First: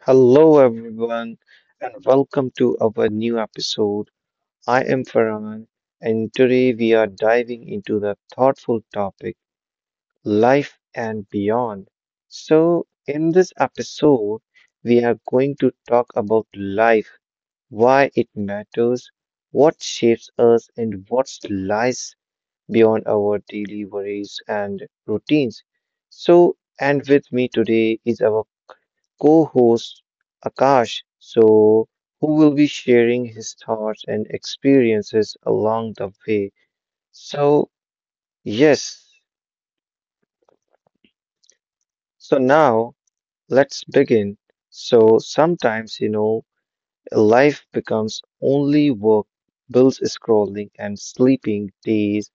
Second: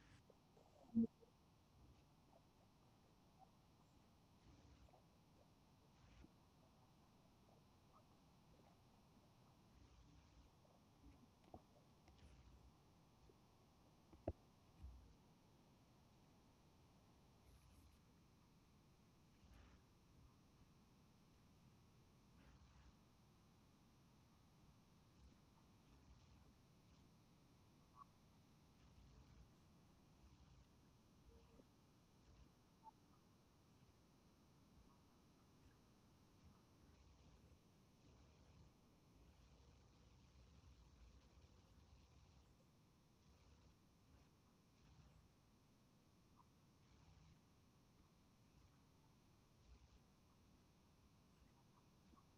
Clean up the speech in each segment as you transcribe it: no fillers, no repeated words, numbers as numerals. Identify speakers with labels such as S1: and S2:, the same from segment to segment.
S1: Hello, everyone, and welcome to our new episode. I am Farhan, and today we are diving into the thoughtful topic life and beyond. So, in this episode, we are going to talk about life, why it matters, what shapes us, and what lies beyond our daily worries and routines. And with me today is our co host Akash, who will be sharing his thoughts and experiences along the way. So, yes, so now let's begin. So, sometimes, life becomes only work, bills scrolling, and sleeping. Days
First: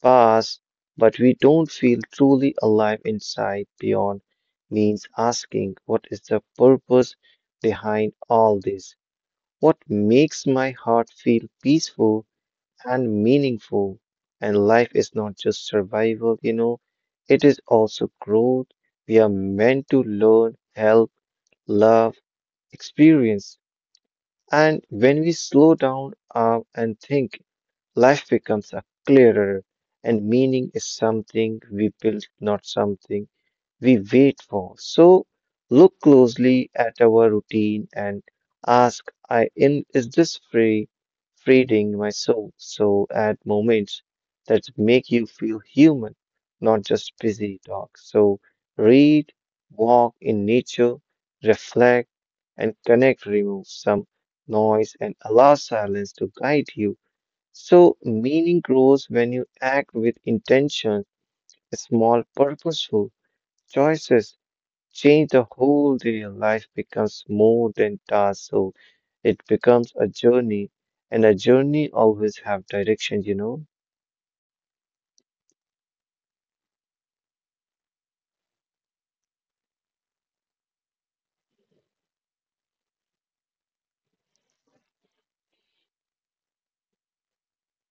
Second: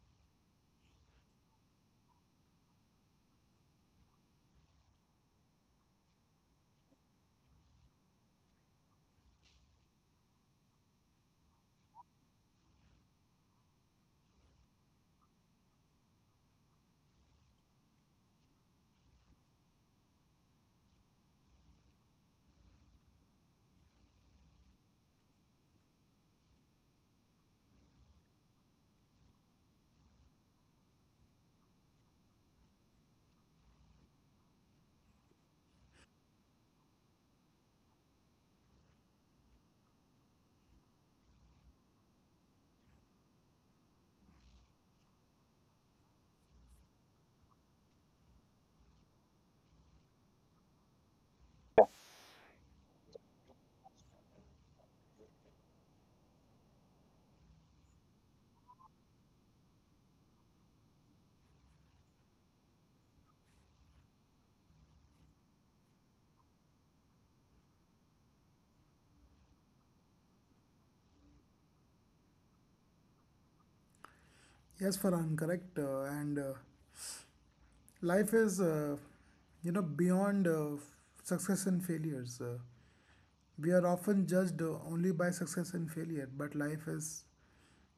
S1: pass, but we don't feel truly alive inside beyond means asking what is the purpose behind all this. What makes my heart feel peaceful and meaningful. And life is not just survival, you know, it is also growth. We are meant to learn, help, love, experience. And when we slow down and think, life becomes a clearer and meaning is something we build, not something we wait for. So look closely at our routine and ask, I in is this free feeding my soul? So add moments that make you feel human, not just busy talk. So read, walk in nature, reflect and connect, remove some noise and allow silence to guide you. So meaning grows when you act with intention, small purposeful choices change the whole day. Life becomes more than tasks, so it becomes a journey, and a journey always have direction, you know?
S2: Yes, Farhan, correct. And life is, beyond success and failures. We are often judged only by success and failure, but life is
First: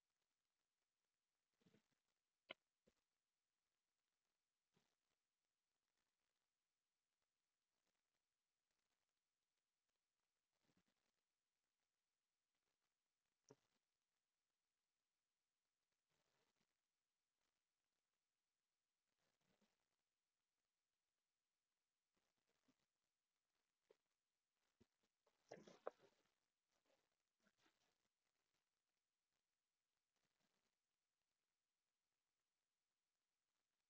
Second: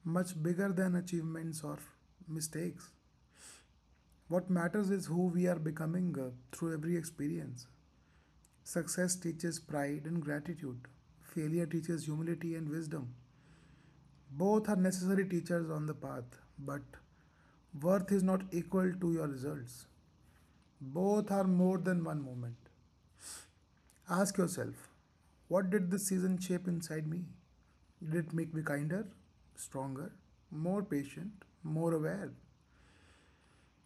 S2: much bigger than achievements or mistakes. What matters is who we are becoming through every experience. Success teaches pride and gratitude. Failure teaches humility and wisdom. Both are necessary teachers on the path, but worth is not equal to your results. Both are more than one moment. Ask yourself, what did this season shape inside me? Did it make me kinder, stronger, more patient, more aware?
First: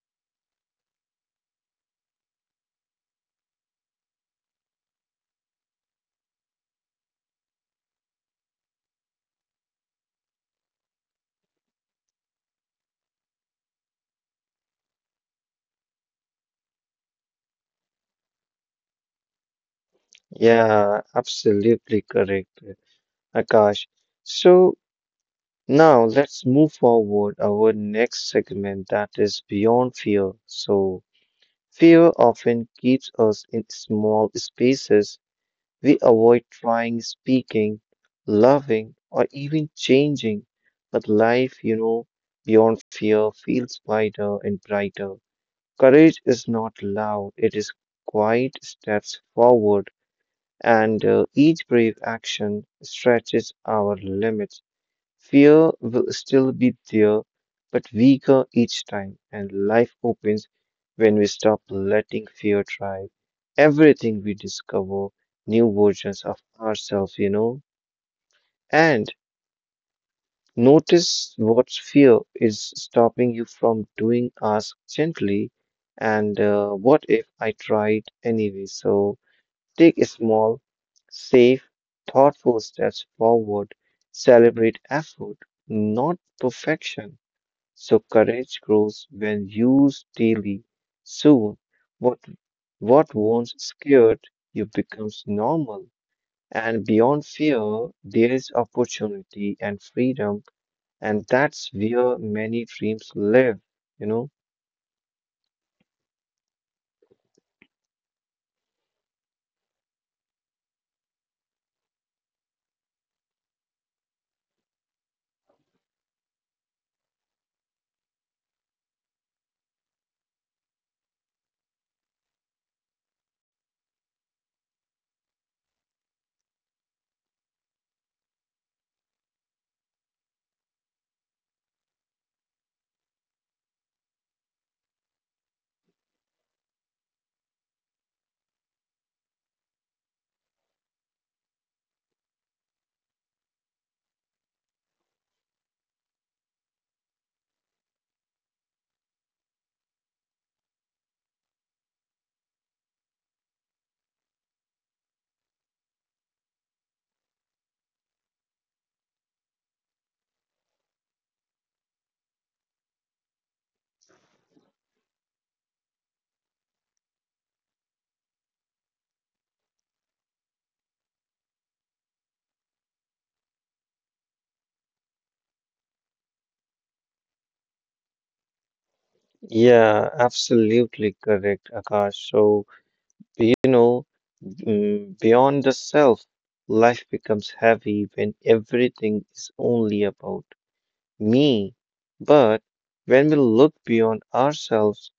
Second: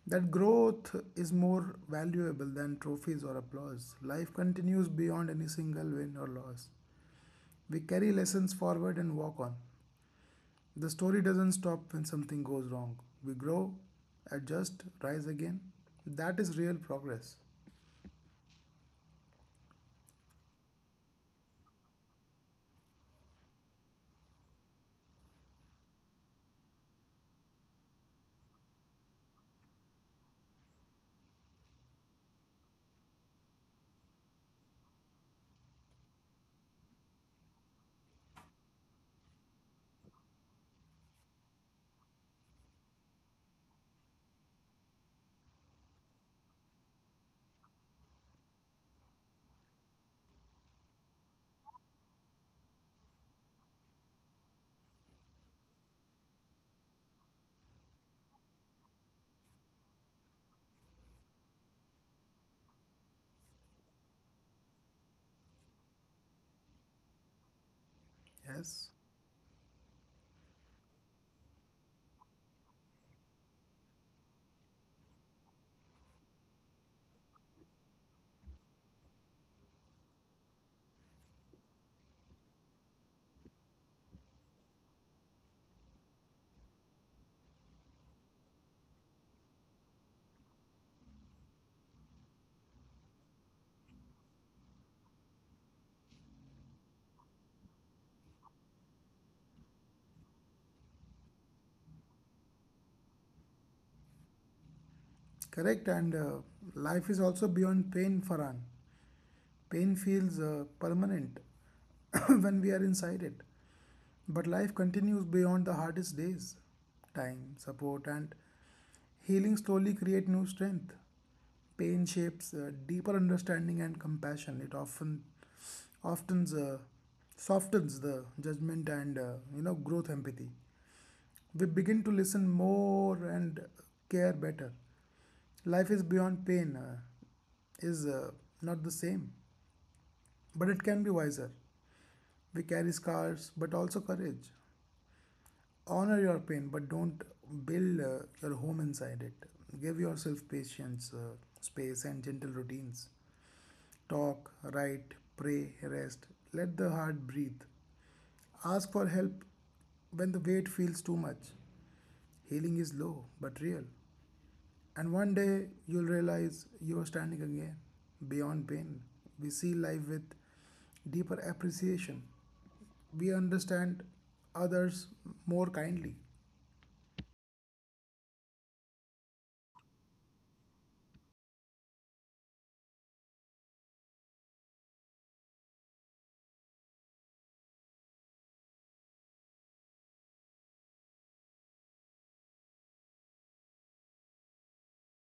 S2: That growth is more valuable than trophies or applause. Life continues beyond any single win or loss. We carry lessons forward and walk on. The story doesn't stop when something goes wrong. We grow, adjust, rise again. That is real progress.
S1: Yeah, absolutely correct, Akash. So now let's move forward our next segment that is beyond fear. So fear often keeps us in small spaces. We avoid trying, speaking, loving, or even changing. But life, you know, beyond fear feels wider and brighter. Courage is not loud, it is quiet steps forward, and each brave action stretches our limits. Fear will still be there, but weaker each time, and life opens when we stop letting fear drive everything we discover, new versions of ourselves, you know.
S2: Yes.
S1: And notice what fear is stopping you from doing, ask gently, and what if I tried anyway? So take a small, safe, thoughtful steps forward, celebrate effort, not perfection. So courage grows when used daily. Soon, what what once scared you becomes normal. And beyond fear, there is opportunity and freedom, and that's where many dreams live, you know?
S2: Correct, and life is also beyond pain, Farhan. Pain feels permanent when we are inside it. But life continues beyond the hardest days. Time, support, and healing slowly create new strength. Pain shapes deeper understanding and compassion. It often softens the judgment, and growth empathy. We begin to listen more and care better. Life is beyond pain, is not the same, but it can be wiser. We carry scars, but also courage. Honor your pain, but don't build your home inside it. Give yourself patience, space, and gentle routines. Talk, write, pray, rest. Let the heart breathe. Ask for help when the weight feels too much. Healing is low but real, and one day you'll realize you're standing again. Beyond pain, we see life with deeper appreciation. We understand others more kindly.
S1: Yeah, absolutely correct, Akash. So, you know, beyond the self, life becomes heavy when everything is only about me. But when we look beyond ourselves,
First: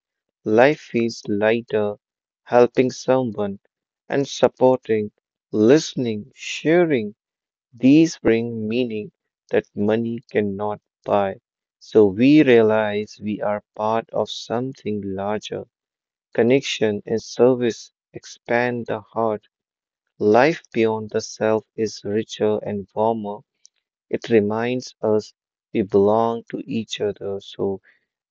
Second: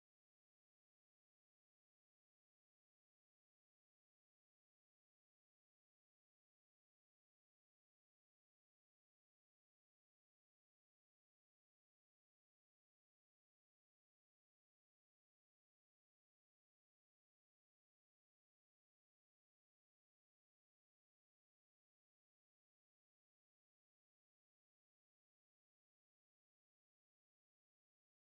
S1: life feels lighter, helping someone and supporting, listening, sharing. These bring meaning that money cannot buy. So we realize we are part of something larger. Connection and service expand the heart. Life beyond the self is richer and warmer. It reminds us we belong to each other, so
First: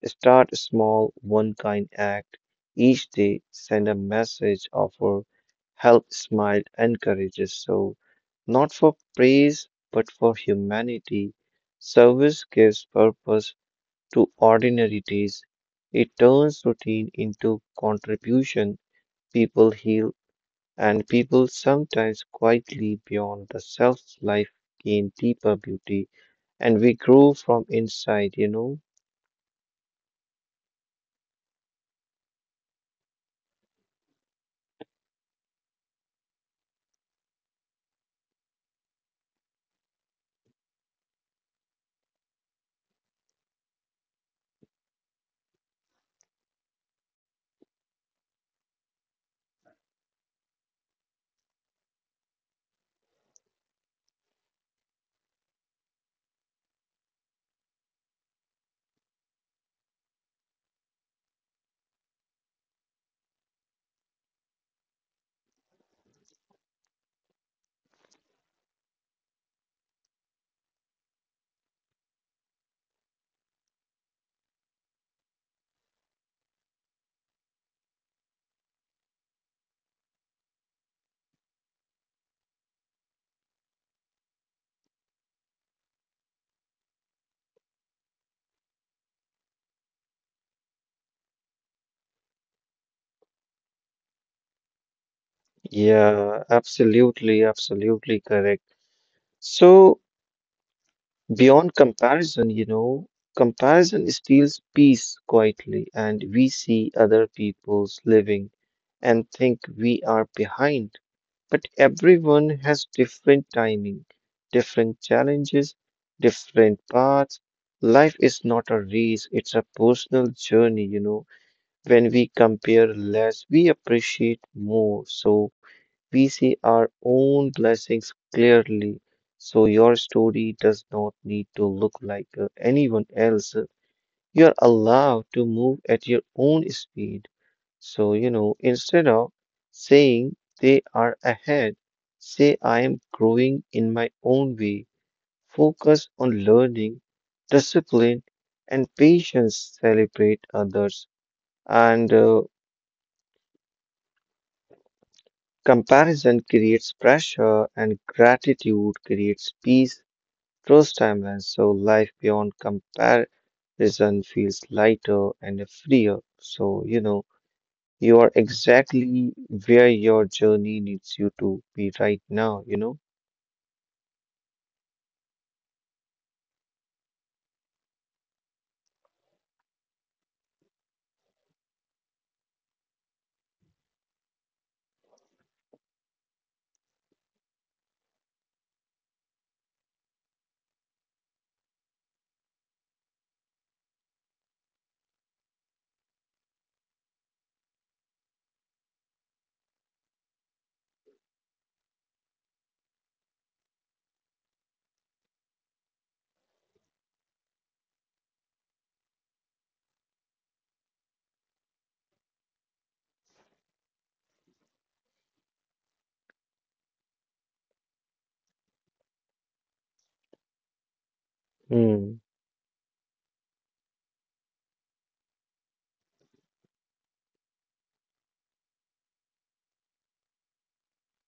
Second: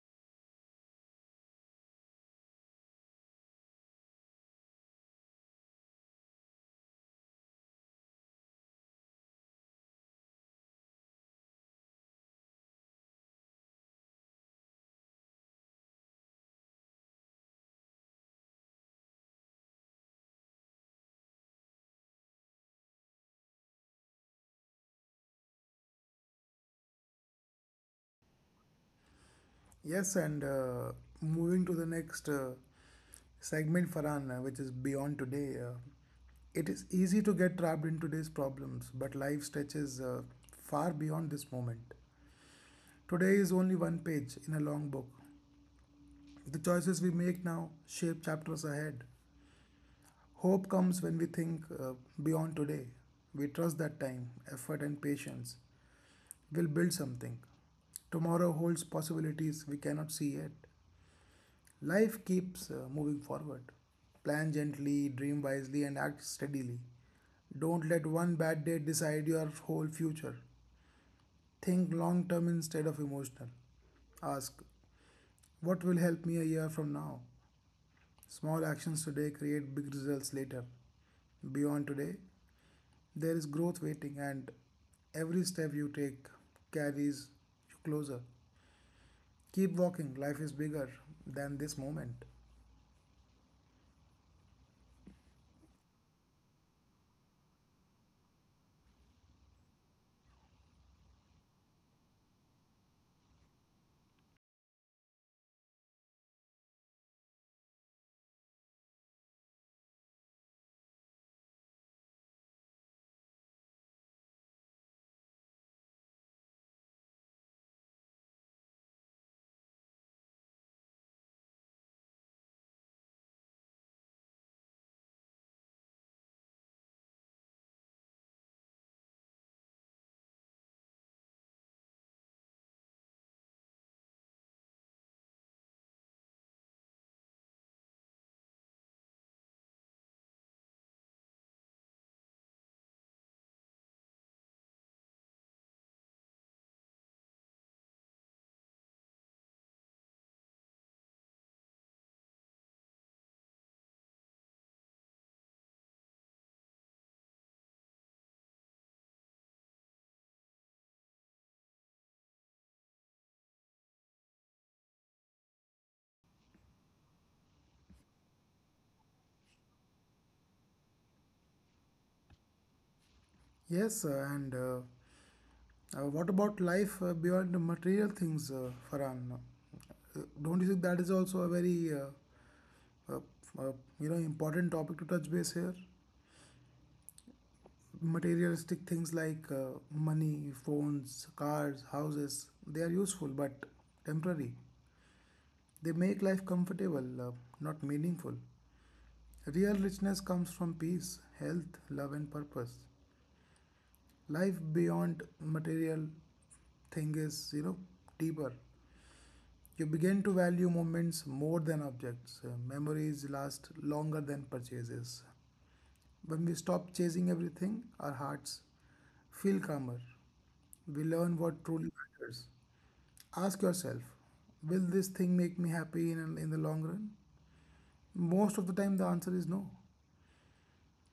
S1: start a small, one kind act each day, send a message, offer help, smile, encourages. So, not for praise, but for humanity. Service gives purpose to ordinary days. It turns routine into contribution. People heal and people sometimes quietly beyond the self's life gain deeper beauty and we grow from inside, you know?
S2: Yes, and moving to the next segment, Farhan, which is beyond today. It is easy to get trapped in today's problems, but life stretches far beyond this moment. Today is only one page in a long book. The choices we make now shape chapters ahead. Hope comes when we think beyond today. We trust that time, effort, and patience will build something. Tomorrow holds possibilities we cannot see yet. Life keeps moving forward. Plan gently, dream wisely, and act steadily. Don't let one bad day decide your whole future. Think long term instead of emotional. Ask, what will help me a year from now? Small actions today create big results later. Beyond today, there is growth waiting, and every step you take carries you closer. Keep walking, life is bigger than this moment.
S1: Yeah, absolutely, absolutely correct. So, beyond comparison, you know, comparison steals peace quietly, and we see other people's living and think we are behind. But everyone has different timing, different challenges, different paths. Life is not a race, it's a personal journey, you know. When we compare less, we appreciate more. So we see our own blessings clearly. So your story does not need to look like anyone else. You're allowed to move at your own speed. So, you know, instead of saying they are ahead, say I am growing in my own way. Focus on learning, discipline, and patience. Celebrate others. And comparison creates pressure, and gratitude creates peace, trust, timelines. So, life beyond comparison feels lighter and freer. So, you know. You are exactly where your journey needs you to be right now, you know?
S2: Yes, and what about life beyond the material things, Farhan? Don't you think that is also a very uh, uh, important topic to touch base here? Materialistic things like money, phones, cars, houses, they are useful but temporary. They make life comfortable, not meaningful. Real richness comes from peace, health, love, and purpose. Life beyond material thing is, deeper. You begin to value moments more than objects. Memories last longer than purchases. When we stop chasing everything, our hearts feel calmer. We learn what truly
S1: Hmm.
S2: matters. Ask yourself, will this thing make me happy in the long run? Most of the time, the answer is no.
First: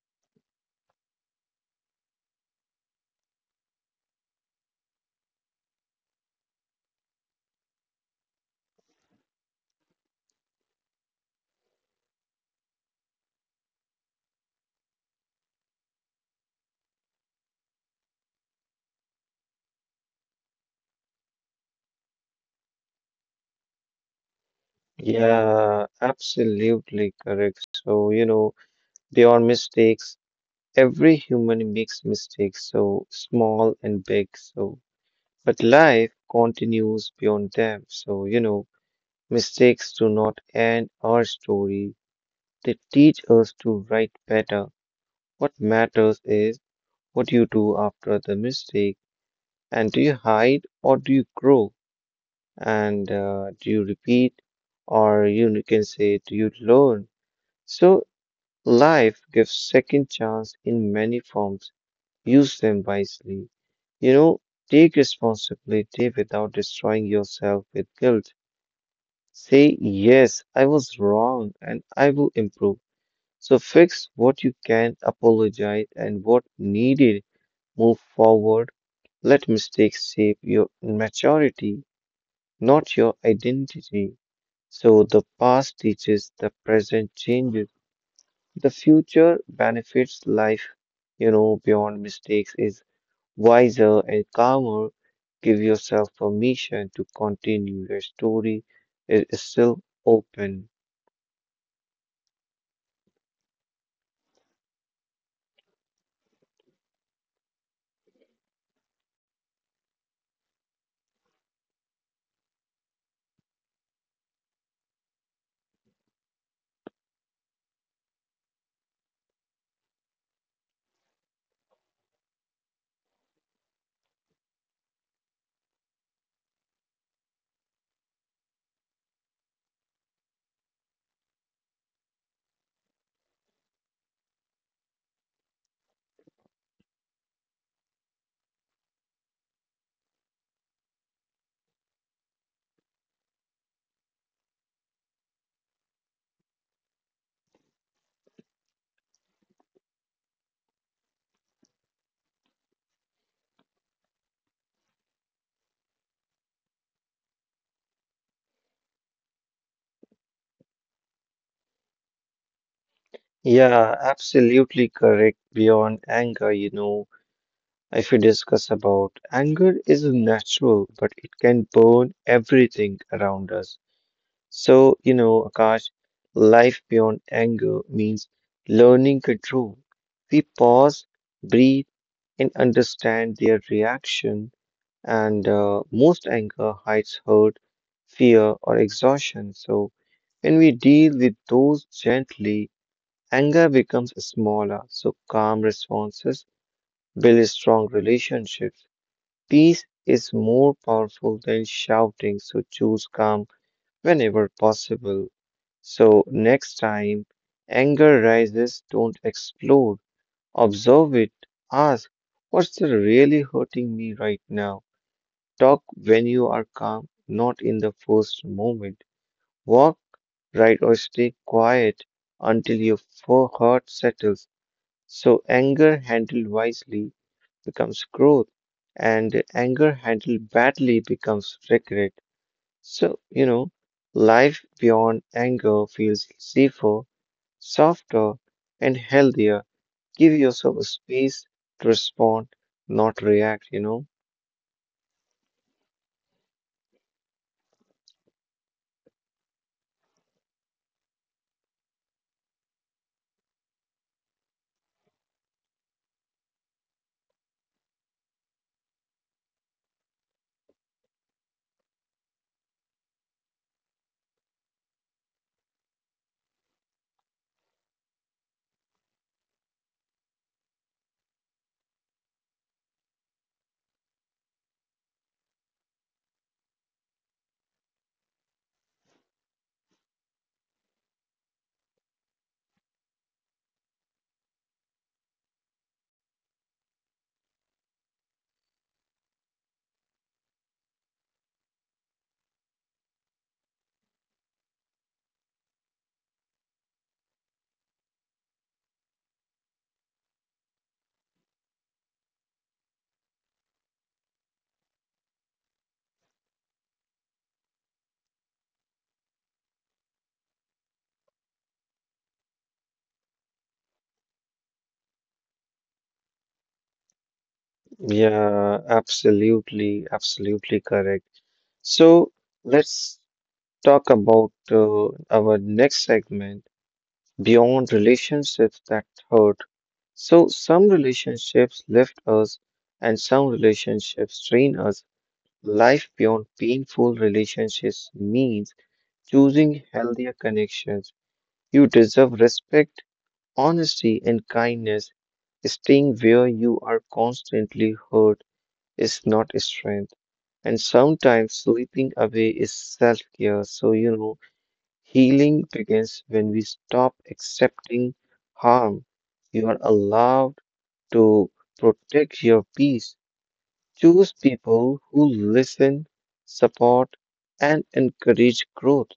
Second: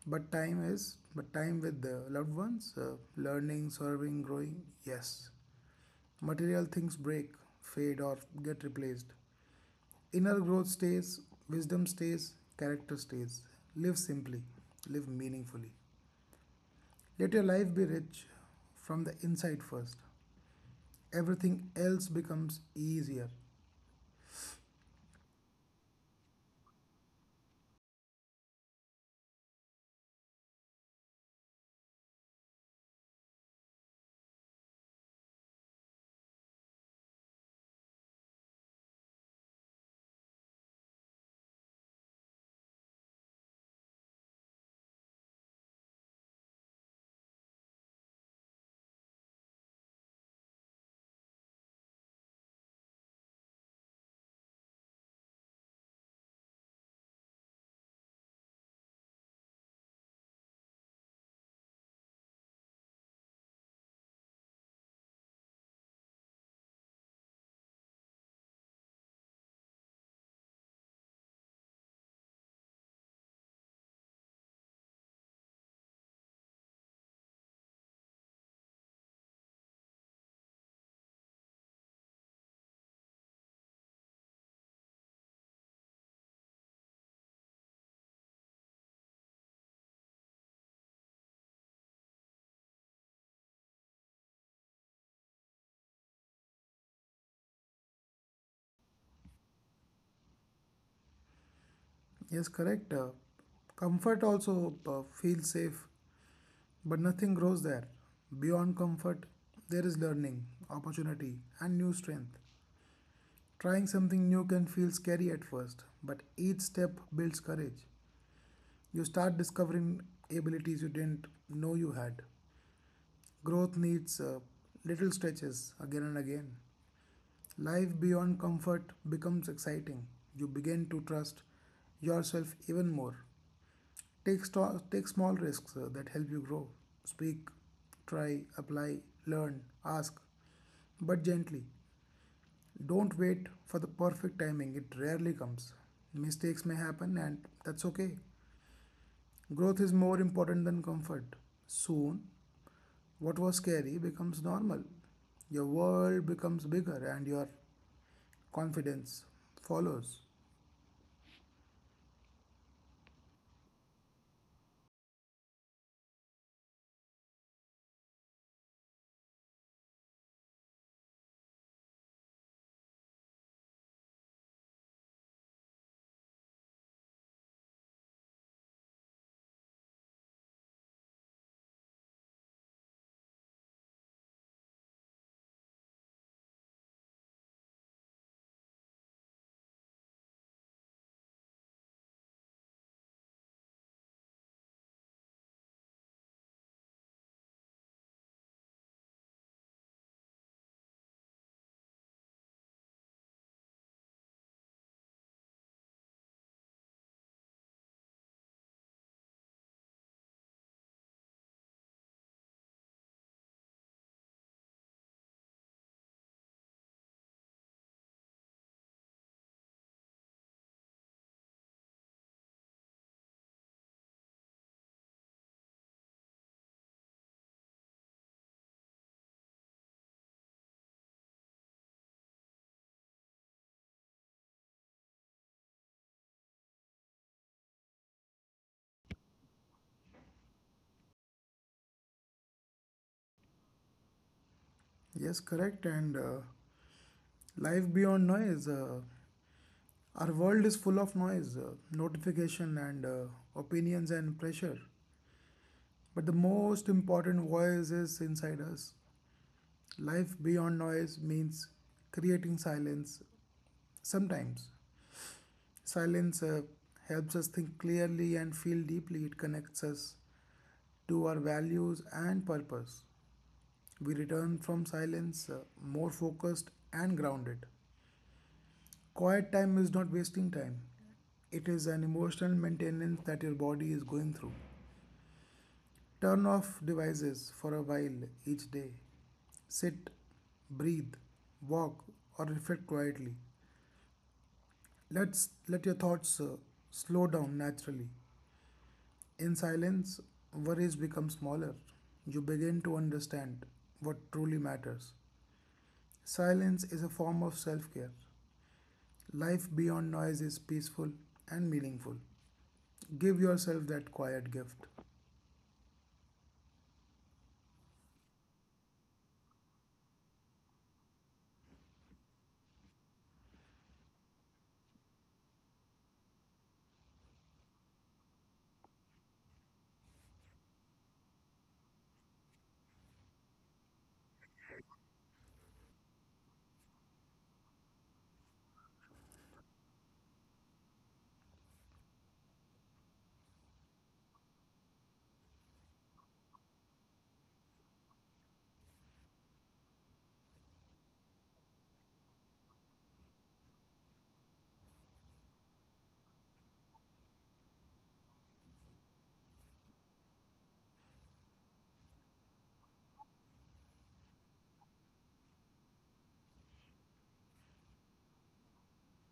S2: But time with the loved ones, learning, serving, growing, yes. Material things break, fade, or get replaced. Inner growth stays, wisdom stays, character stays. Live simply, live meaningfully. Let your life be rich from the inside first. Everything else becomes easier.
S1: Yeah, absolutely correct. So, you know, there are mistakes. Every human makes mistakes, so small and big. So, but life continues beyond them. So, you know, mistakes do not end our story. They teach us to write better. What matters is what you do after the mistake. And do you hide or do you grow? And do you repeat or you can say do you learn, so life gives second chance in many forms, use them wisely, you know, take responsibility without destroying yourself with guilt, say yes I was wrong and I will improve, so fix what you can apologize and what needed, move forward, let mistakes shape your maturity, not your identity. So the past teaches, the present changes, the future benefits life, you know, beyond mistakes is wiser and calmer. Give yourself permission to continue. Your story is still open.
S2: Yes, correct. Comfort also feels safe, but nothing grows there. Beyond comfort, there is learning, opportunity, and new strength. Trying something new can feel scary at first, but each step builds courage. You start discovering abilities you didn't know you had. Growth needs little stretches again and again. Life beyond comfort becomes exciting. You begin to trust yourself even more. Take small risks that help you grow. Speak, try, apply, learn, ask, but gently. Don't wait for the perfect timing, it rarely comes. Mistakes may happen, and that's okay. Growth is more important than comfort. Soon, what was scary becomes normal. Your world becomes bigger and your confidence follows.
S1: Yeah, absolutely correct. Beyond anger, you know, if we discuss about anger is natural, but it can burn everything around us. So, you know, Akash, life beyond anger means learning control. We pause, breathe, and understand their reaction. And most anger hides hurt, fear, or exhaustion. So, when we deal with those gently, anger becomes smaller. So, calm responses build strong relationships. Peace is more powerful than shouting. So, choose calm whenever possible. So, next time anger rises, don't explode. Observe it. Ask, what's really hurting me right now? Talk when you are calm, not in the first moment. Walk right or stay quiet until your full heart settles. So, anger handled wisely becomes growth, and anger handled badly becomes regret. So, you know, life beyond anger feels safer, softer, and healthier. Give yourself a space to respond, not react, you know?
S2: Yes, correct. And Life beyond noise. Our world is full of noise, notification, and opinions and pressure. But the most important voice is inside us. Life beyond noise means creating silence sometimes. Silence helps us think clearly and feel deeply. It connects us to our values and purpose. We return from silence more focused and grounded. Quiet time is not wasting time, it is an emotional maintenance that your body is going through. Turn off devices for a while each day. Sit, breathe, walk, or reflect quietly. Let's let your thoughts slow down naturally. In silence, worries become smaller. You begin to understand what truly matters. Silence is a form of self care. Life beyond noise is peaceful and meaningful. Give yourself that quiet gift.
S1: Yeah, absolutely, absolutely correct. So, let's talk about our next segment beyond relationships that hurt. So, some relationships lift us, and some relationships train us. Life beyond painful relationships means choosing healthier connections. You deserve respect, honesty, and kindness. Staying where you are constantly hurt is not strength. And sometimes sleeping away is self care. So, you know, healing begins when we stop accepting harm. You are allowed to protect your peace. Choose people who listen, support, and encourage growth,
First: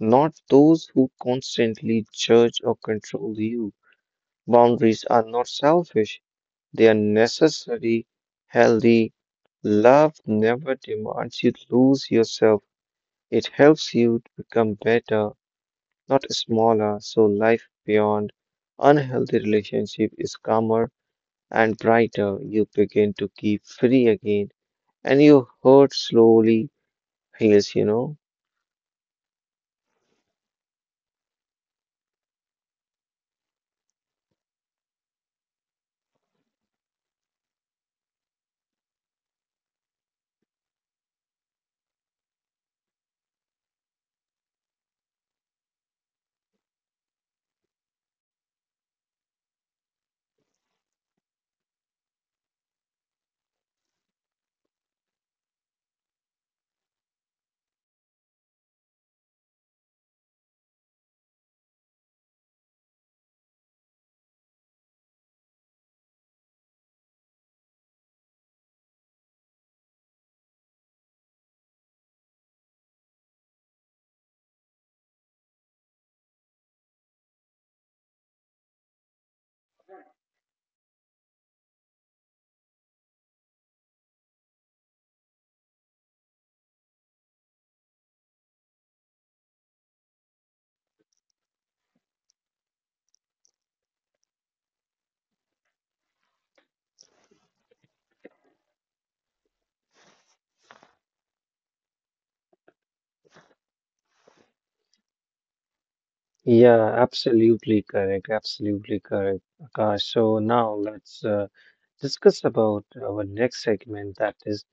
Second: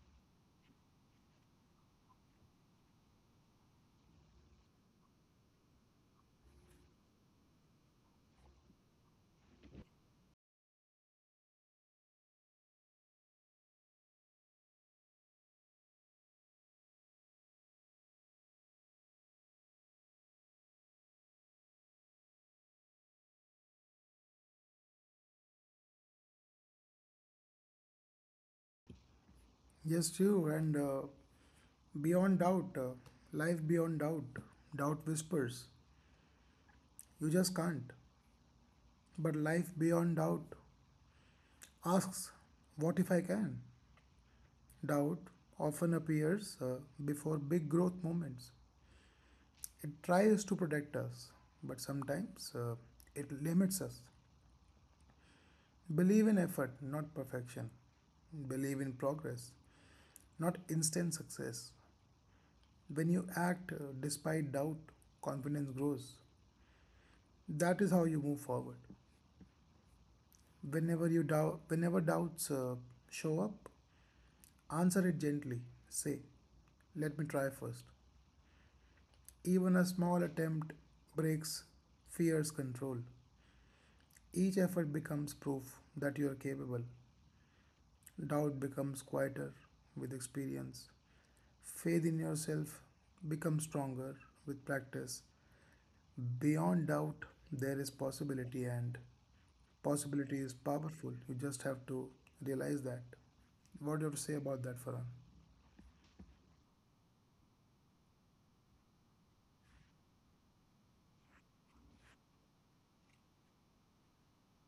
S1: not those who constantly judge or control you. Boundaries are not selfish, they are necessary, healthy. Love never demands you lose yourself, it helps you to become better, not smaller. So, life beyond unhealthy relationship is calmer and brighter. You begin to keep free again and your hurt slowly heals, you know.
S2: Yes, true. And Beyond doubt, life beyond doubt, doubt whispers, you just can't. But life beyond doubt asks, what if I can? Doubt often appears before big growth moments. It tries to protect us, but sometimes it limits us. Believe in effort, not perfection. Believe in progress, not instant success. When you act despite doubt, confidence grows. That is how you move forward. Whenever doubts show up, answer it gently. Say, "Let me try first." Even a small attempt breaks fear's control. Each effort becomes proof that you are capable. Doubt becomes quieter with experience. Faith in yourself becomes stronger with practice. Beyond doubt, there is possibility, and possibility is powerful. You just have to realize that. What do you have to say about that, Farhan?
S1: Yeah, absolutely correct. Absolutely correct. Akash. So now let's discuss about our next segment that is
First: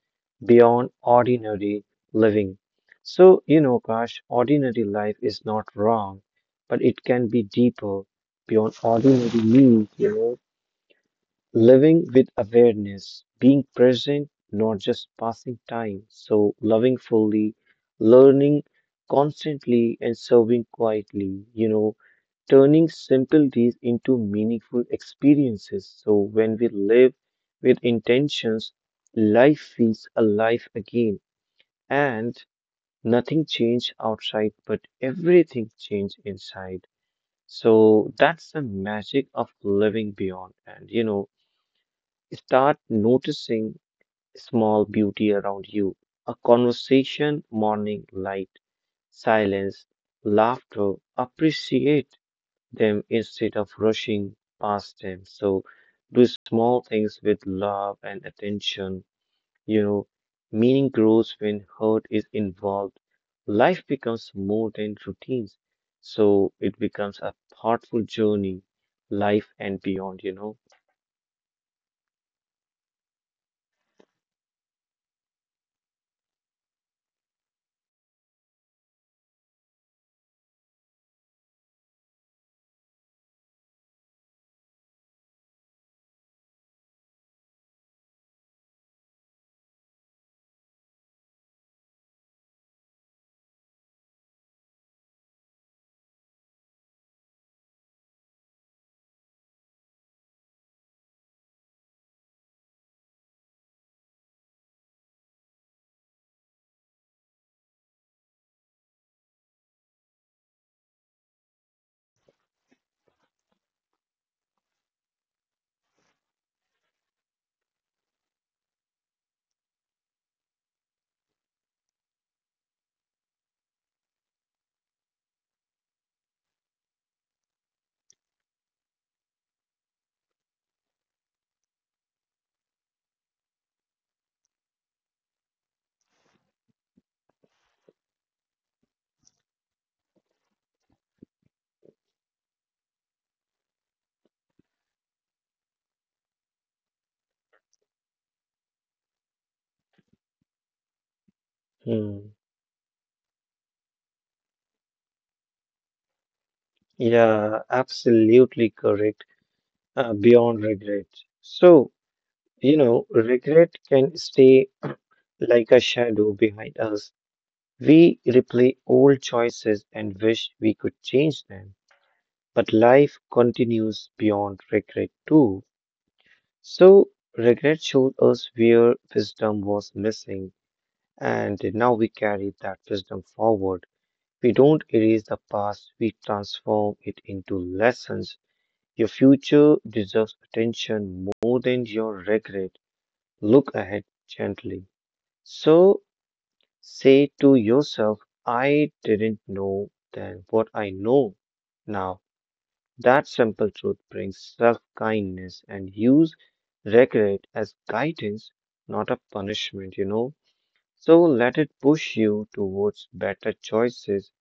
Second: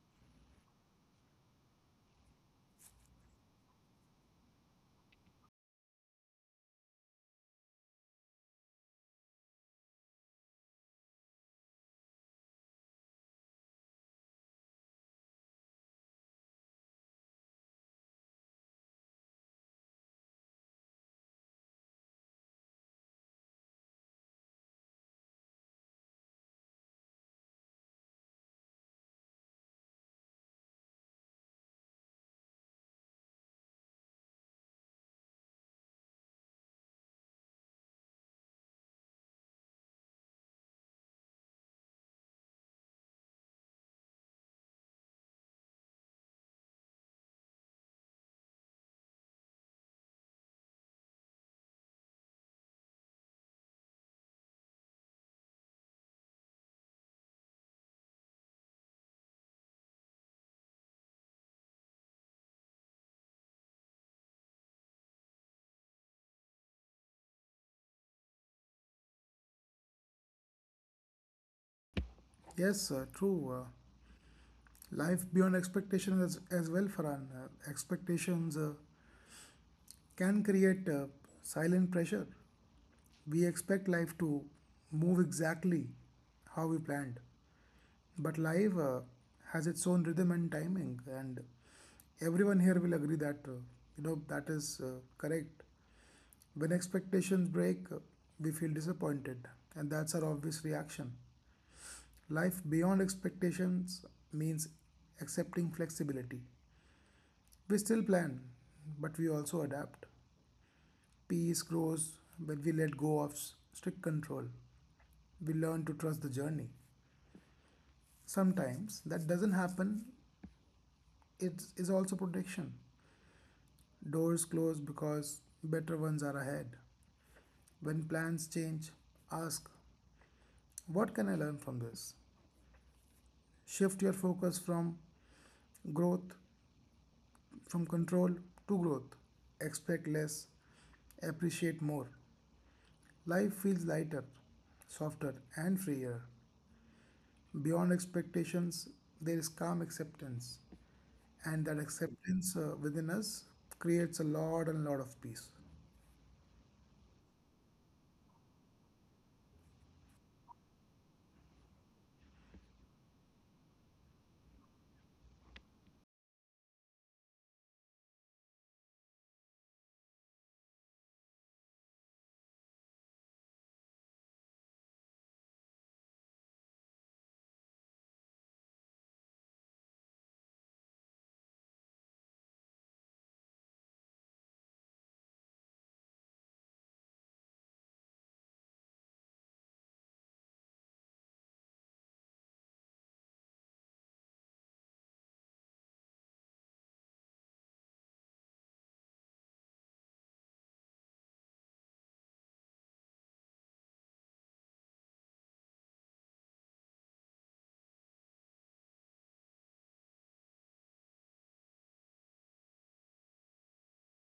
S1: beyond ordinary living. So, you know, Akash, ordinary life is not wrong, but it can be deeper beyond ordinary means, you know. Living with awareness, being present, not just passing time. So, loving fully, learning constantly, and serving quietly, you know, turning simple deeds into meaningful experiences. So, when we live with intentions, life feels alive again, and nothing changed outside, but everything changed inside. So, that's the magic of living beyond, and you know. Start noticing small beauty around you. A conversation, morning light, silence, laughter. Appreciate them instead of rushing past them. So do small things with love and attention. You know, meaning grows when heart is involved. Life becomes more than routines. So it becomes a thoughtful journey, life and beyond, you know.
S2: Yes, true. Life beyond expectations as well, Farhan. Expectations can create silent pressure. We expect life to move exactly how we planned, but life has its own rhythm and timing, and everyone here will agree that that is correct. When expectations break, we feel disappointed, and that's our obvious reaction. Life beyond expectations means accepting flexibility. We still plan, but we also adapt. Peace grows when we let go of strict control. We learn to trust the journey. Sometimes that doesn't happen, it is also protection. Doors close because better ones are ahead. When plans change, ask, what can I learn from this? Shift your focus from growth, from control to growth. Expect less, appreciate more. Life feels lighter, softer, and freer. Beyond expectations, there is calm acceptance, and that
S1: Hmm.
S2: acceptance within us creates a lot and lot of peace.
S1: Yeah, absolutely correct. Beyond regret. So, you know, regret can stay like a shadow behind us. We replay old choices and wish we could change them. But life continues beyond regret too. So, regret showed us where wisdom was missing, and now we carry that wisdom forward. We don't erase the past, we transform it into lessons. Your future deserves attention more than your regret. Look ahead gently. So say to yourself, I didn't know then what I know now. That simple truth brings self kindness and use regret as guidance, not a punishment, you know. So let it push you towards better choices.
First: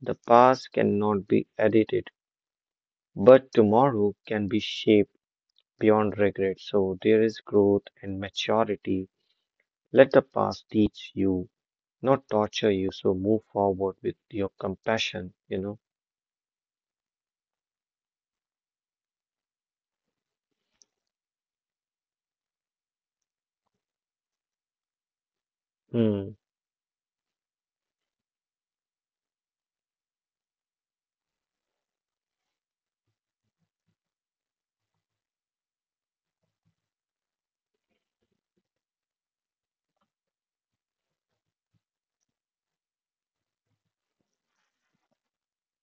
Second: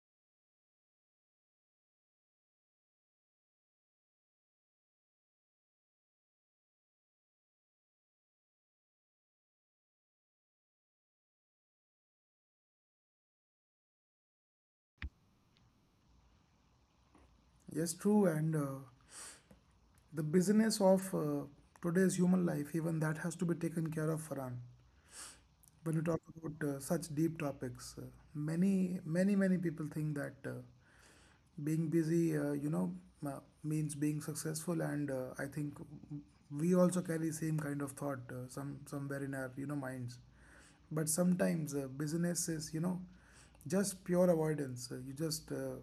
S1: The past cannot be edited, but tomorrow can be shaped. Beyond regret. So there is growth and maturity. Let the past teach you, not torture you. So move forward with your compassion, you know.
S2: Yes, true. And The busyness of today's human life, even that has to be taken care of, Farhan. When you talk
S1: Hmm.
S2: about such deep topics, many people think that being busy, means being successful, and I think we also carry same kind of thought somewhere in our minds. But sometimes business is just pure avoidance.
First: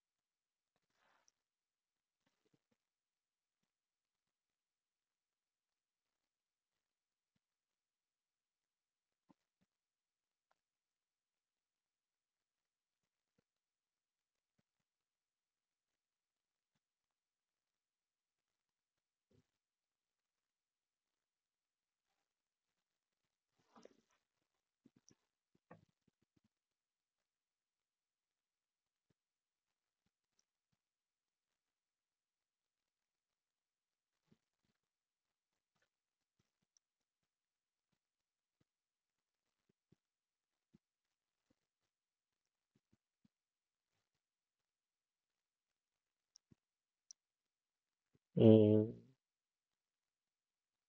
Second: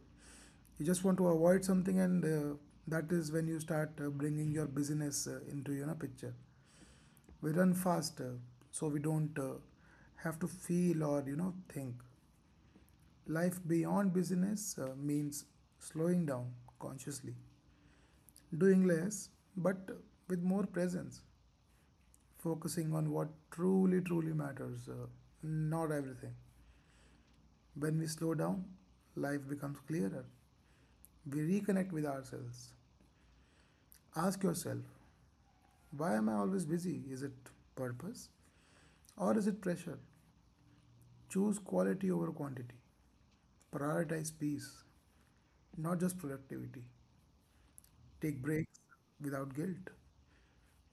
S2: You just want to avoid something, and that is when you start bringing your business into picture. We run faster so we don't have to feel or think. Life beyond business means slowing down consciously, doing less but with more presence, focusing on what truly matters, not everything. When we slow down, life becomes clearer. We reconnect with ourselves. Ask yourself, why am I always busy? Is it purpose or is it pressure? Choose quality over quantity. Prioritize peace, not just productivity. Take breaks
S1: Mm.
S2: without guilt.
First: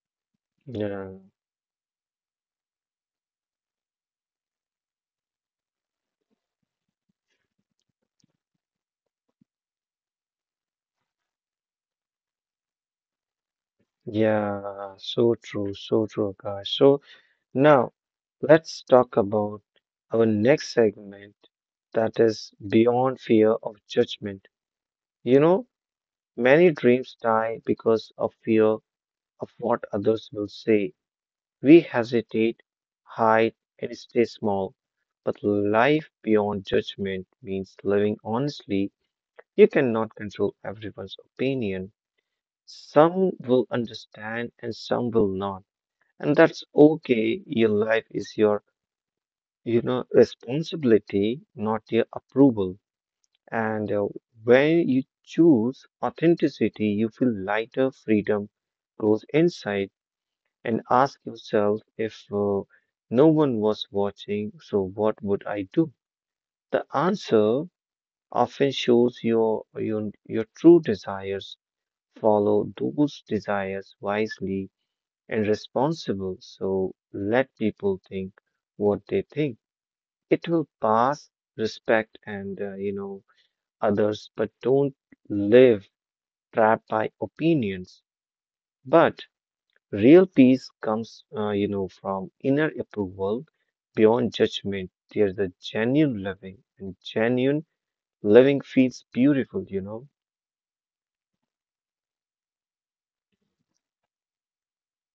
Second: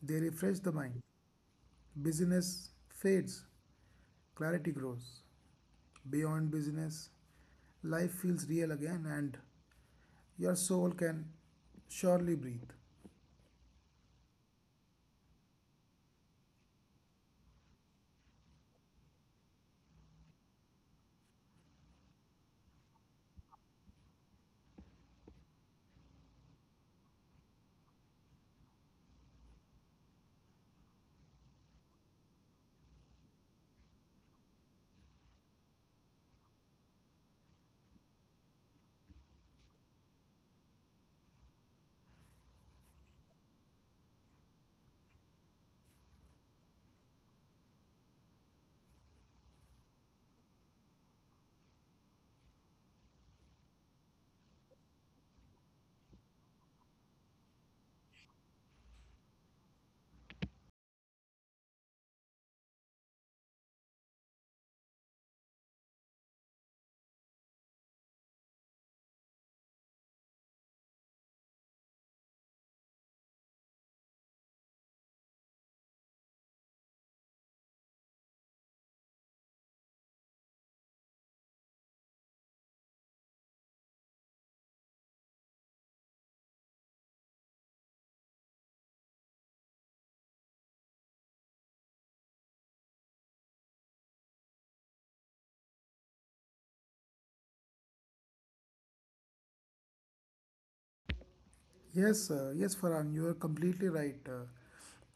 S2: They refresh the mind.
S1: Yeah.
S2: Busyness fades, clarity grows. Beyond business, life feels real again and your soul can surely breathe.
S1: Yeah. So true. So true, guys. So now let's talk about our next segment that is beyond fear of judgment. You know, many dreams die because of fear of what others will say. We hesitate, hide, and stay small. But life beyond judgment means living honestly. You cannot control everyone's opinion. Some will understand and some will not. And that's okay. Your life is your responsibility, not your approval. And when you choose authenticity, you feel lighter, freedom grows inside and ask yourself if no one was watching, so what would I do? The answer often shows your true desires. Follow those desires wisely and responsible. So let people think what they think. It will pass respect and, you know, others, but don't live trapped by opinions. But real peace comes, from inner approval beyond judgment. There's a genuine loving, and genuine loving feels beautiful.
S2: Yes, yes, Farhan, you are completely right.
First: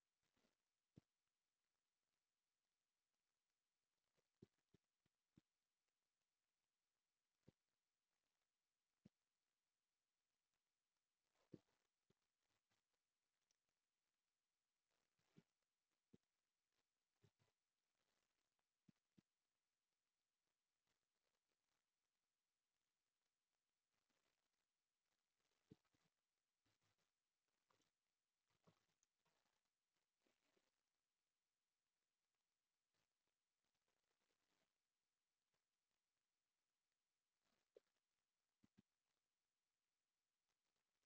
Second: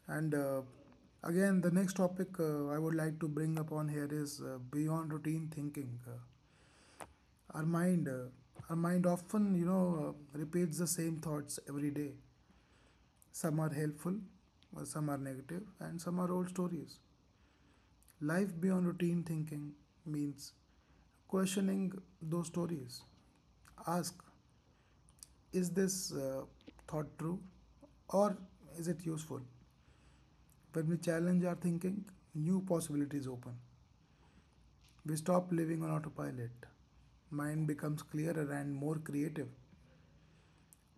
S2: and Again, the next topic I would like to bring upon here is beyond routine thinking. Our mind uh, our mind often repeats the same thoughts every day. Some are helpful, some are negative, and some are old stories. Life beyond routine thinking means questioning those stories. Ask, is this uh, thought true or is it useful? When we challenge our thinking, new possibilities open. We stop living on autopilot. Mind becomes clearer and more creative.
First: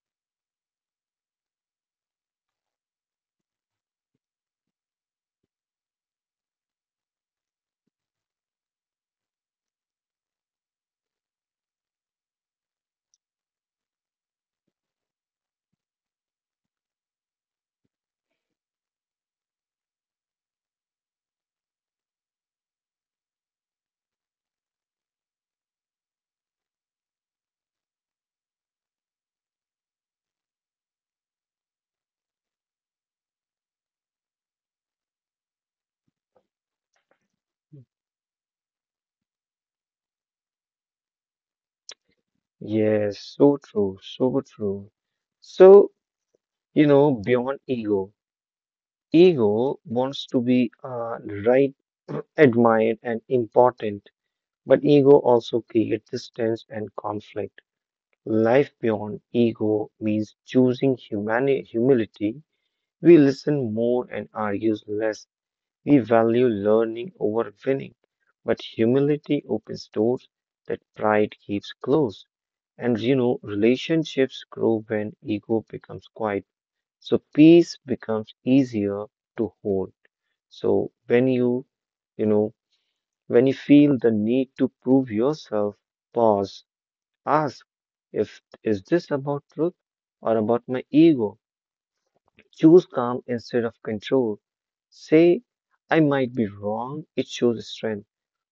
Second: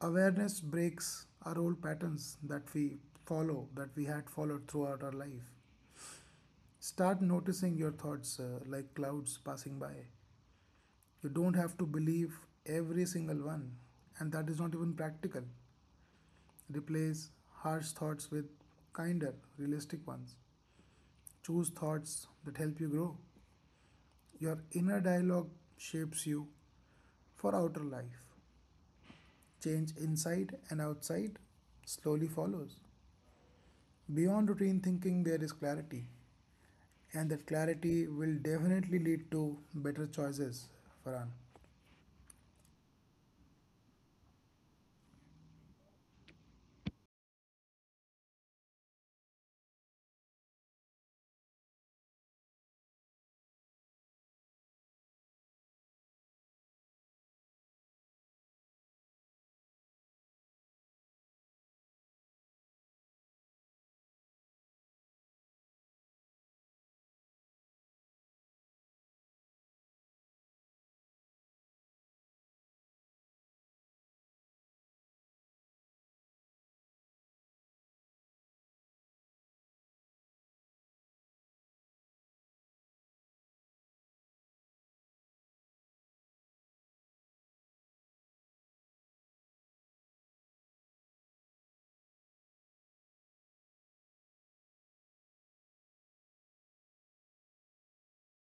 S2: Awareness breaks our old patterns that we follow, that we had followed throughout our life. Start noticing your thoughts like clouds passing by. You don't have to believe every single one, and that is not even practical. Replace harsh thoughts with kinder, realistic ones. Choose thoughts that help you grow. Your inner dialogue shapes you for outer life. Change inside and outside slowly follows. Beyond routine thinking, there is clarity, and that clarity will definitely lead to better choices, Farhan.
S1: Yes, so true, so true. So, beyond ego, ego wants to be right, admired, and important, but ego also creates distance and conflict. Life beyond ego means choosing humani humility. We listen more and argue less. We value learning over winning. But humility opens doors that pride keeps closed. Relationships grow when ego becomes quiet. So peace becomes easier to hold. So you know, when you feel the need to prove yourself, pause, ask if is this about truth or about my ego? Choose calm instead of control. Say, I might be wrong. It shows strength.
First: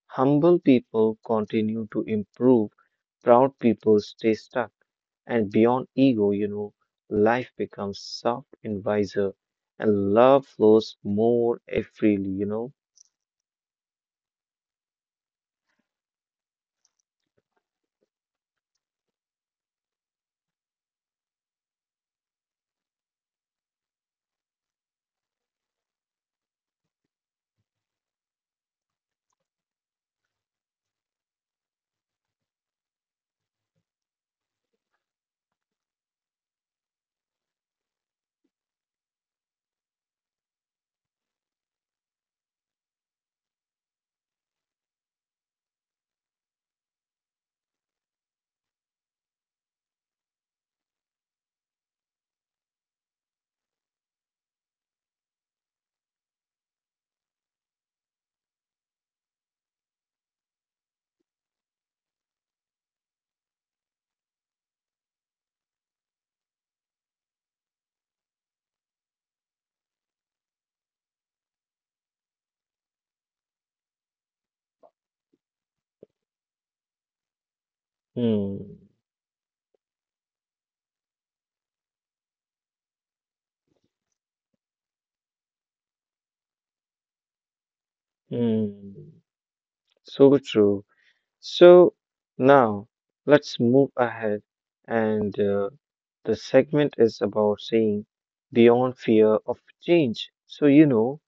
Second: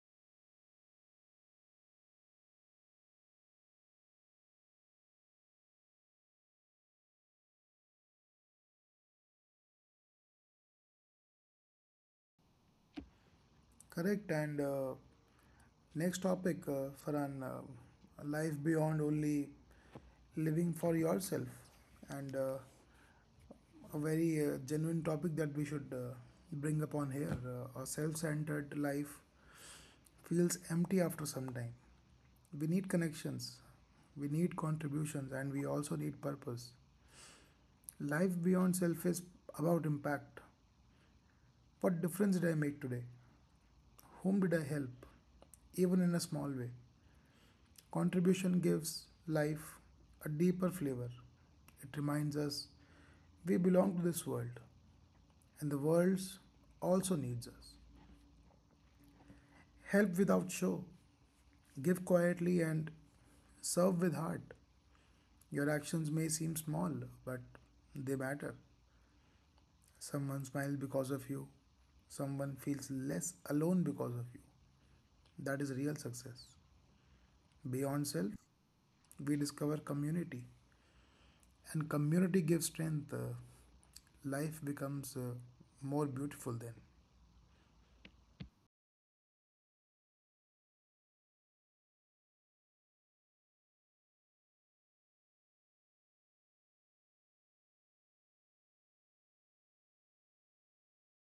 S1: Humble people continue to improve. Proud people stay stuck. And beyond ego, life becomes soft and wiser. And love flows more freely.
S2: Correct. And next topic for an life beyond only living for yourself, and a very genuine topic that we should bring upon here. A self-centered life feels empty after some time. We need connections, we need contributions, and we also need purpose. Life beyond self is about impact. What difference did I make today? Whom did I help? Even in a small way. Contribution gives life a deeper flavor. It reminds us we belong to this world and the world also needs us. Help without show. Give quietly and serve with heart. Your actions may seem small, but they matter. Someone smiles because of you. Someone feels less alone because of you. That is real success. Beyond self,
S1: Hmm.
S2: we discover community, and community gives strength. Life becomes more beautiful then.
S1: Hmm. So true. So now let's move ahead, and the segment is about seeing beyond fear of change.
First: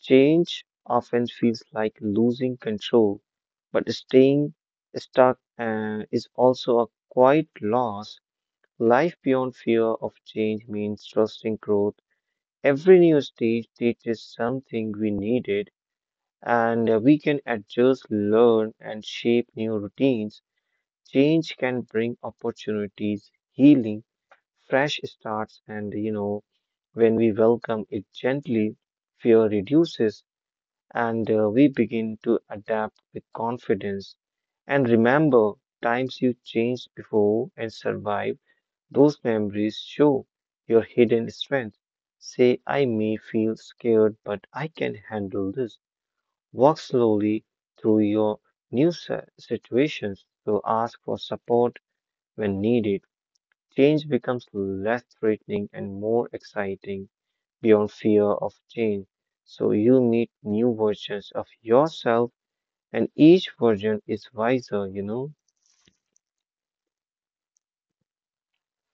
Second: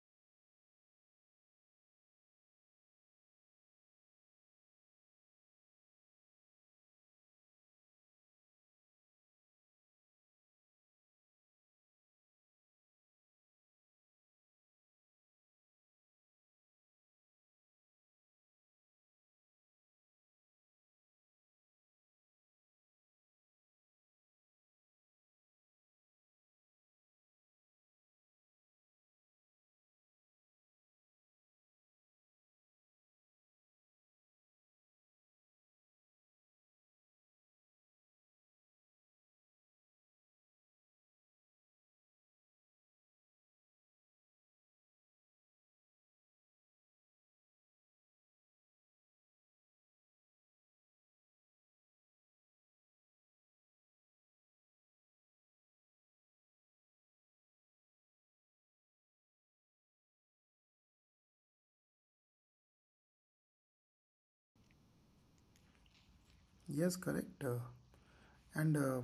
S1: Change often feels like losing control, but staying stuck is also a quiet loss. Life beyond fear of change means trusting growth. Every new stage teaches something we needed, and we can adjust, learn, and shape new routines. Change can bring opportunities, healing, fresh starts, and when we welcome it gently, fear reduces and we begin to adapt with confidence. And remember, times you changed before and survived, those memories show your hidden strength. Say, I may feel scared, but I can handle this. Walk slowly through your situations. So ask for support when needed, change becomes less threatening and more exciting beyond fear of change. So you meet new versions of yourself, and each version is wiser?
S2: Yes, correct. And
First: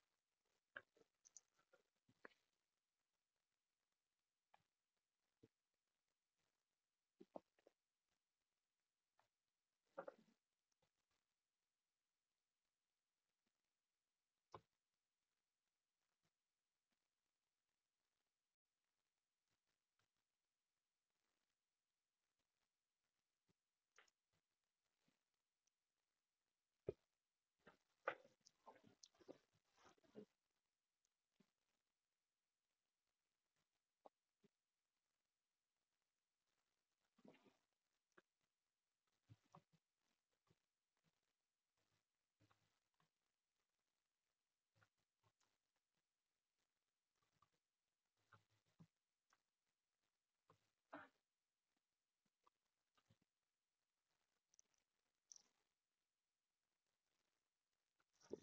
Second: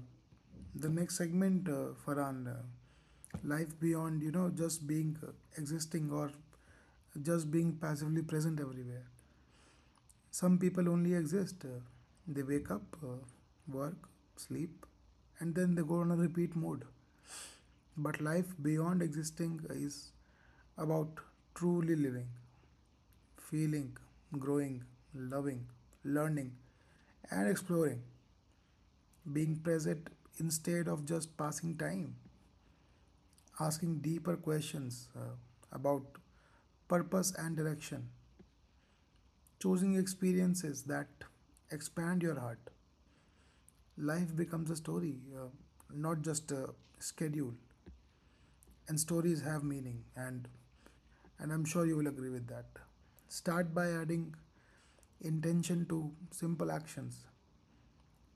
S2: the next segment, Farhan, life beyond, just being existing or just being passively present everywhere. Some people only exist. They wake up, work, sleep, and then they go on a repeat mode. But life beyond existing is about truly living, feeling, growing, loving, learning, and exploring, being present instead of just passing time, asking deeper questions about purpose and direction, choosing experiences that expand your heart. Life becomes a story, not just a schedule. And stories have meaning, and I'm sure you will agree with that. Start by adding intention to simple actions.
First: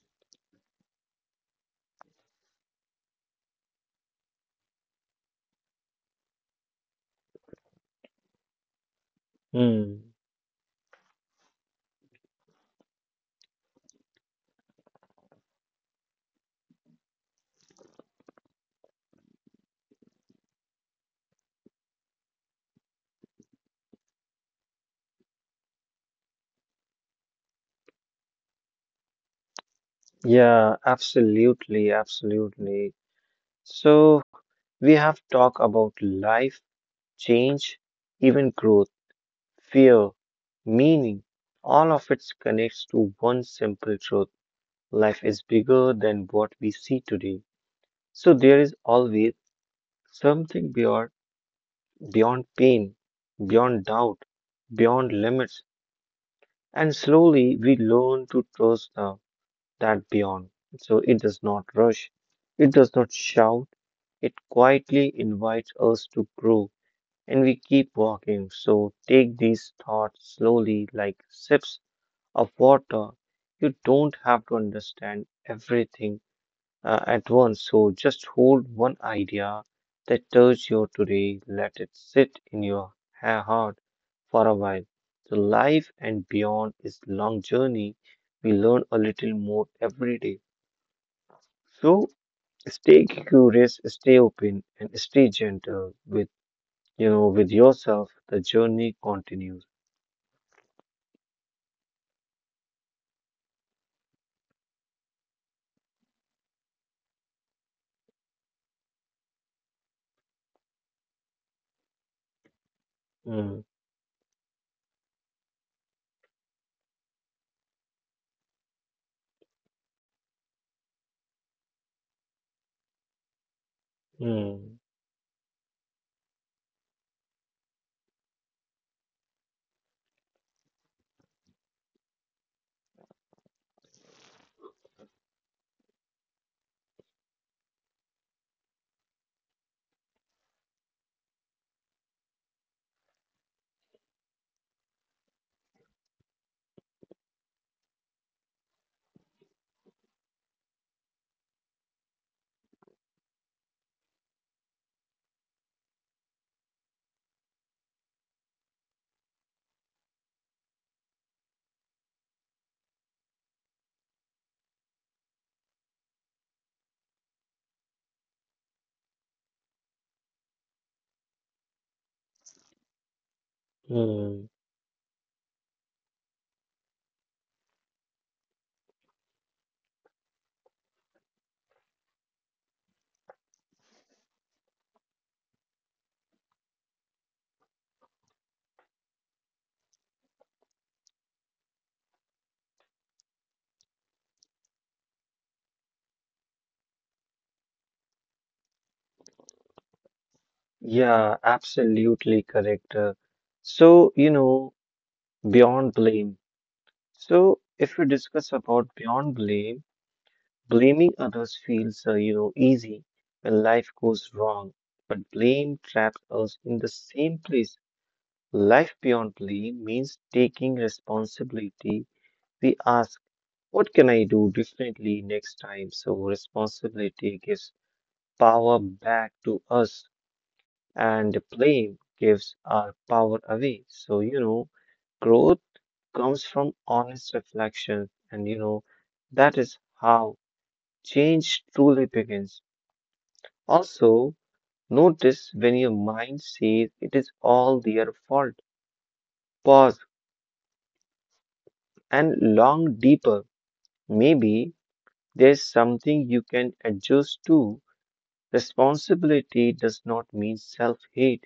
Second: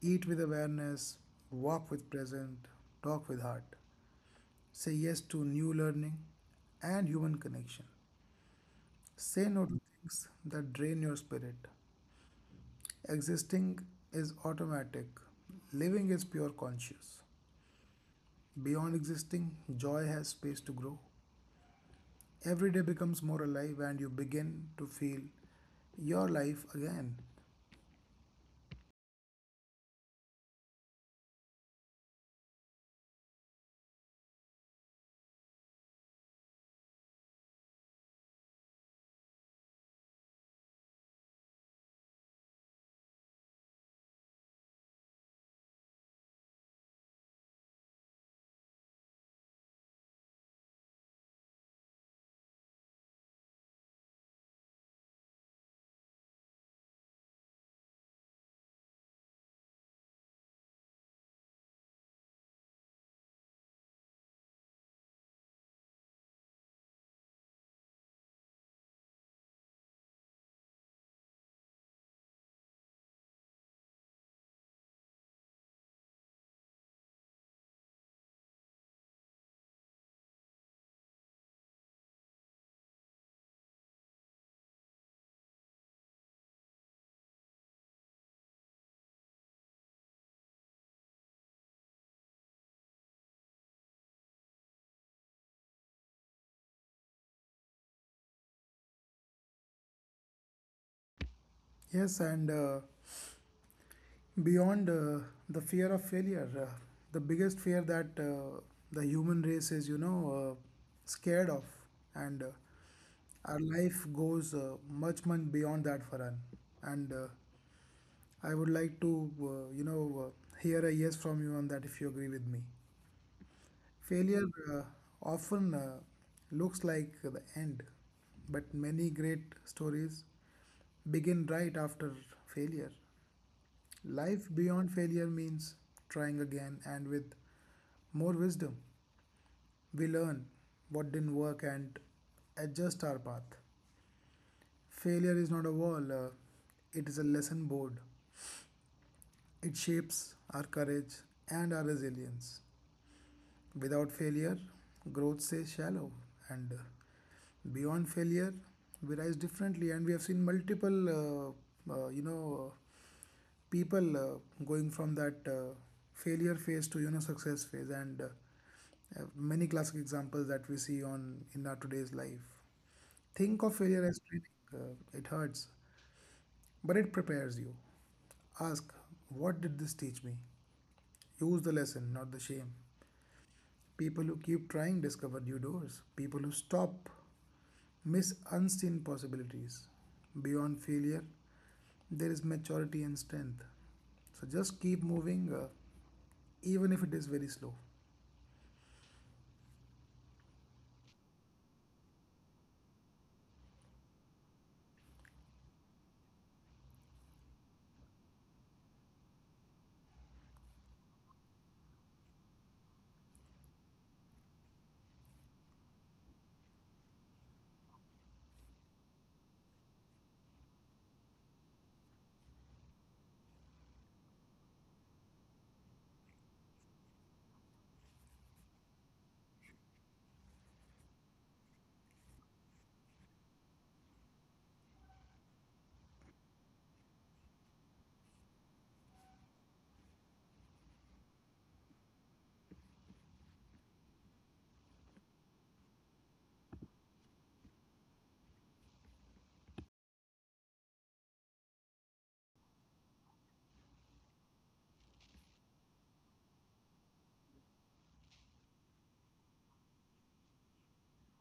S2: Eat with awareness, walk with present, talk with heart. Say yes to new learning and human connection. Say no to
S1: Hmm.
S2: things that drain your spirit. Existing is automatic, living is pure conscious. Beyond existing, joy has space to grow. Every day becomes more alive and you begin to feel your life again.
S1: Yeah, absolutely, absolutely. So we have talked about life, change, even growth, fear, meaning. All of it connects to one simple truth. Life is bigger than what we see today. So there is always something beyond beyond pain, beyond doubt, beyond limits, and slowly we learn to trust that beyond. So it does not rush, it does not shout, it quietly invites us to grow, and we keep walking. So take these thoughts slowly, like sips of water. You don't have to understand everything at once. So just hold one idea that touches you today, let it sit in your heart for a while. So life and beyond is long journey. We learn a little more every day. So stay curious, stay open, and stay gentle with with yourself. The journey continues.
S2: Yes, and beyond the fear of failure, the biggest fear that the human race is, you know, scared of, and our
S1: Mm,
S2: life goes much, much beyond that, Farhan. And I would like to hear a yes from you on that if you agree with me. Failure uh,
S1: mm,
S2: often looks like the end, but many great stories begin right after failure. Life beyond failure means trying again and with more wisdom. We learn what didn't work and adjust our path. Failure is not a wall, it is a lesson board. It shapes our courage and our resilience. Without failure, growth stays shallow, and beyond failure, we rise differently. And we have seen multiple, people going from that failure phase to success phase, and many classic examples that we see on in our today's life. Think of failure as
S1: mm.
S2: training. It hurts, but it prepares you. Ask, what did this teach me? Use the lesson, not the shame. People who keep trying discover new doors. People who stop miss unseen possibilities. Beyond failure, there is maturity and strength. So just keep moving, even if it is very slow.
S1: Yeah, absolutely correct. So, beyond blame. So, if we discuss about beyond blame, blaming others feels, easy when life goes wrong, but blame traps us in the same place. Life beyond blame means taking responsibility. We ask, what can I do differently next time? So, responsibility gives power back to us, and blame gives our power away. Growth comes from honest reflection, and that is how change truly begins. Also, notice when your mind says it is all their fault. Pause and long deeper. Maybe there's something you can adjust to. Responsibility does not mean self hate,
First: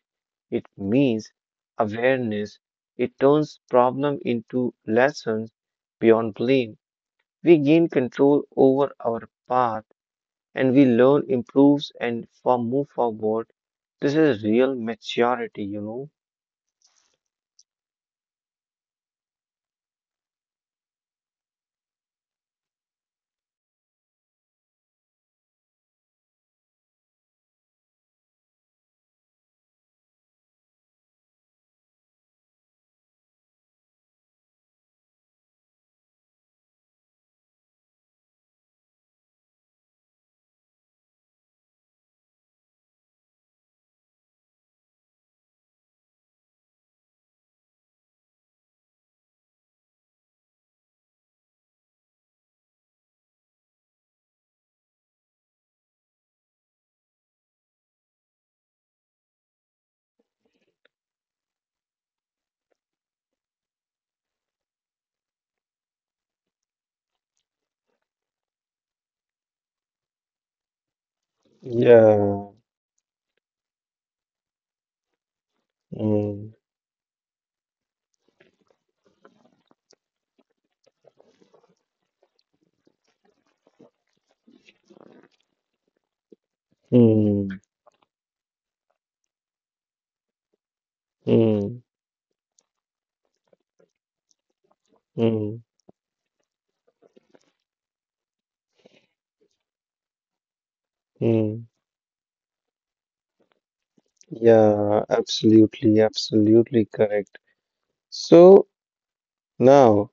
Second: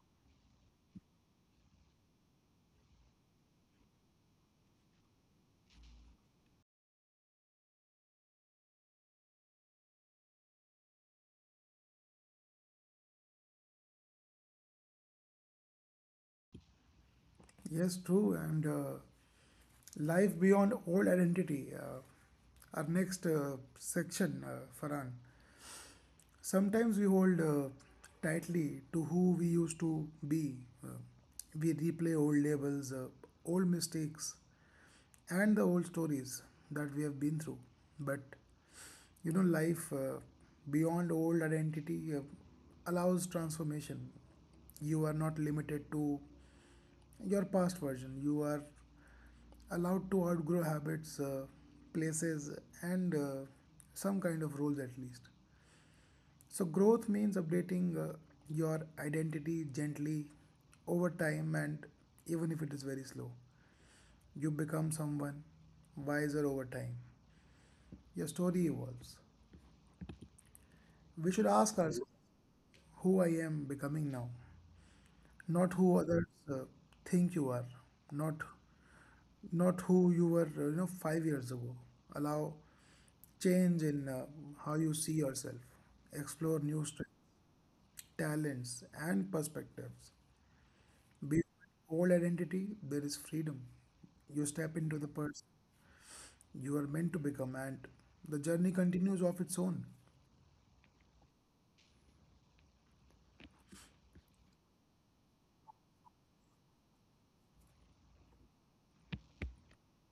S1: it means awareness. It turns problem into lessons beyond blame. We gain control over our path and we learn, improves, and for move forward. This is real maturity.
S2: Yes, true. And life beyond old identity. Our next section, Farhan. Sometimes we hold tightly to who we used to be. Uh, we replay old labels, old mistakes, and the old stories that we have been through. But life beyond old identity allows transformation. You are not limited to your past version, you are allowed to outgrow habits, places, and some kind of rules at least. So, growth means updating your identity gently over time and even if it is very slow. You become someone wiser over time. Your story evolves. We should ask ourselves
S1: Yeah.
S2: who I am becoming now, not who others
S1: Mm.
S2: uh, think you are, not not who you were 5 years ago. Allow change in how you see yourself. Explore new strengths,
S1: Mm.
S2: talents and perspectives. Beyond
S1: Mm.
S2: old identity there is freedom. You step into the person
S1: Mm.
S2: you are meant to become, and the journey continues of its own.
S1: Mm. Yeah, absolutely, absolutely correct. So now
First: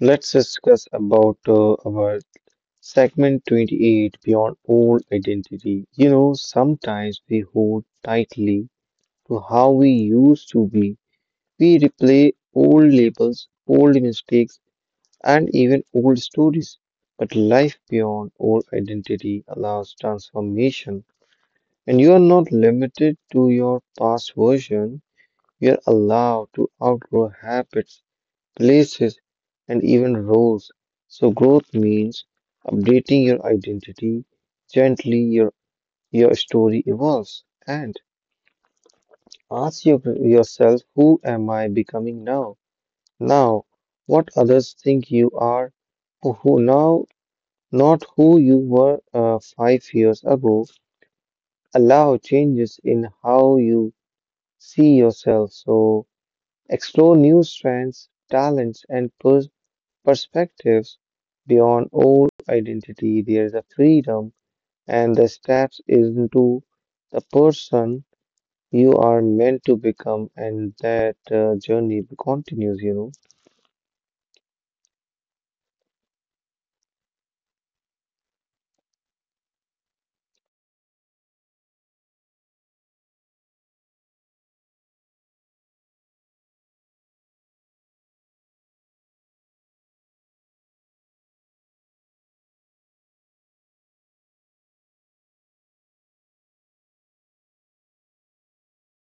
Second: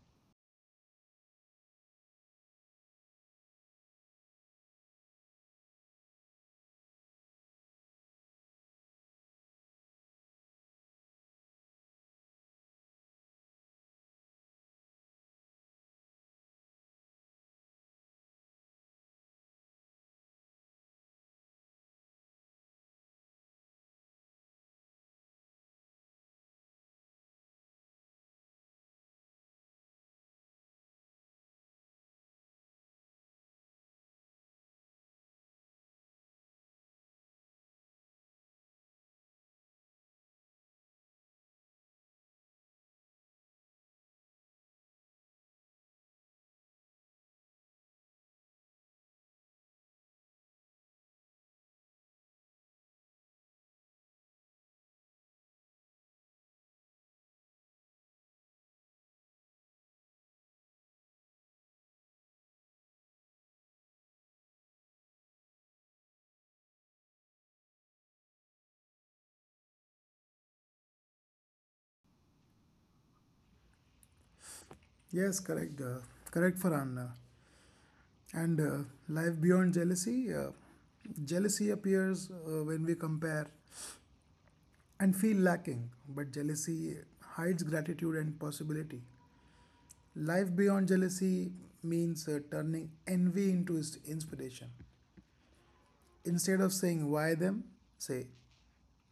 S1: let's discuss about our segment 28 beyond old identity. You know, sometimes we hold tightly to how we used to be. We replay old labels, old mistakes, and even old stories. But life beyond old identity allows transformation, and you are not limited to your past version. You are allowed to outgrow habits, places, and even roles. So, growth means updating your identity gently, your story evolves. And ask yourself, who am I becoming now? Now, what others think you are who now not who you were 5 years ago. Allow changes in how you see yourself. So explore new strengths, talents, and perspectives beyond old identity. There is a freedom and the steps into the person you are meant to become, and that journey continues,
S2: Yes, correct. Correct, Farhan. And Life beyond jealousy. Jealousy appears when we compare and feel lacking, but jealousy hides gratitude and possibility. Life beyond jealousy means turning envy into inspiration. Instead of saying why them, say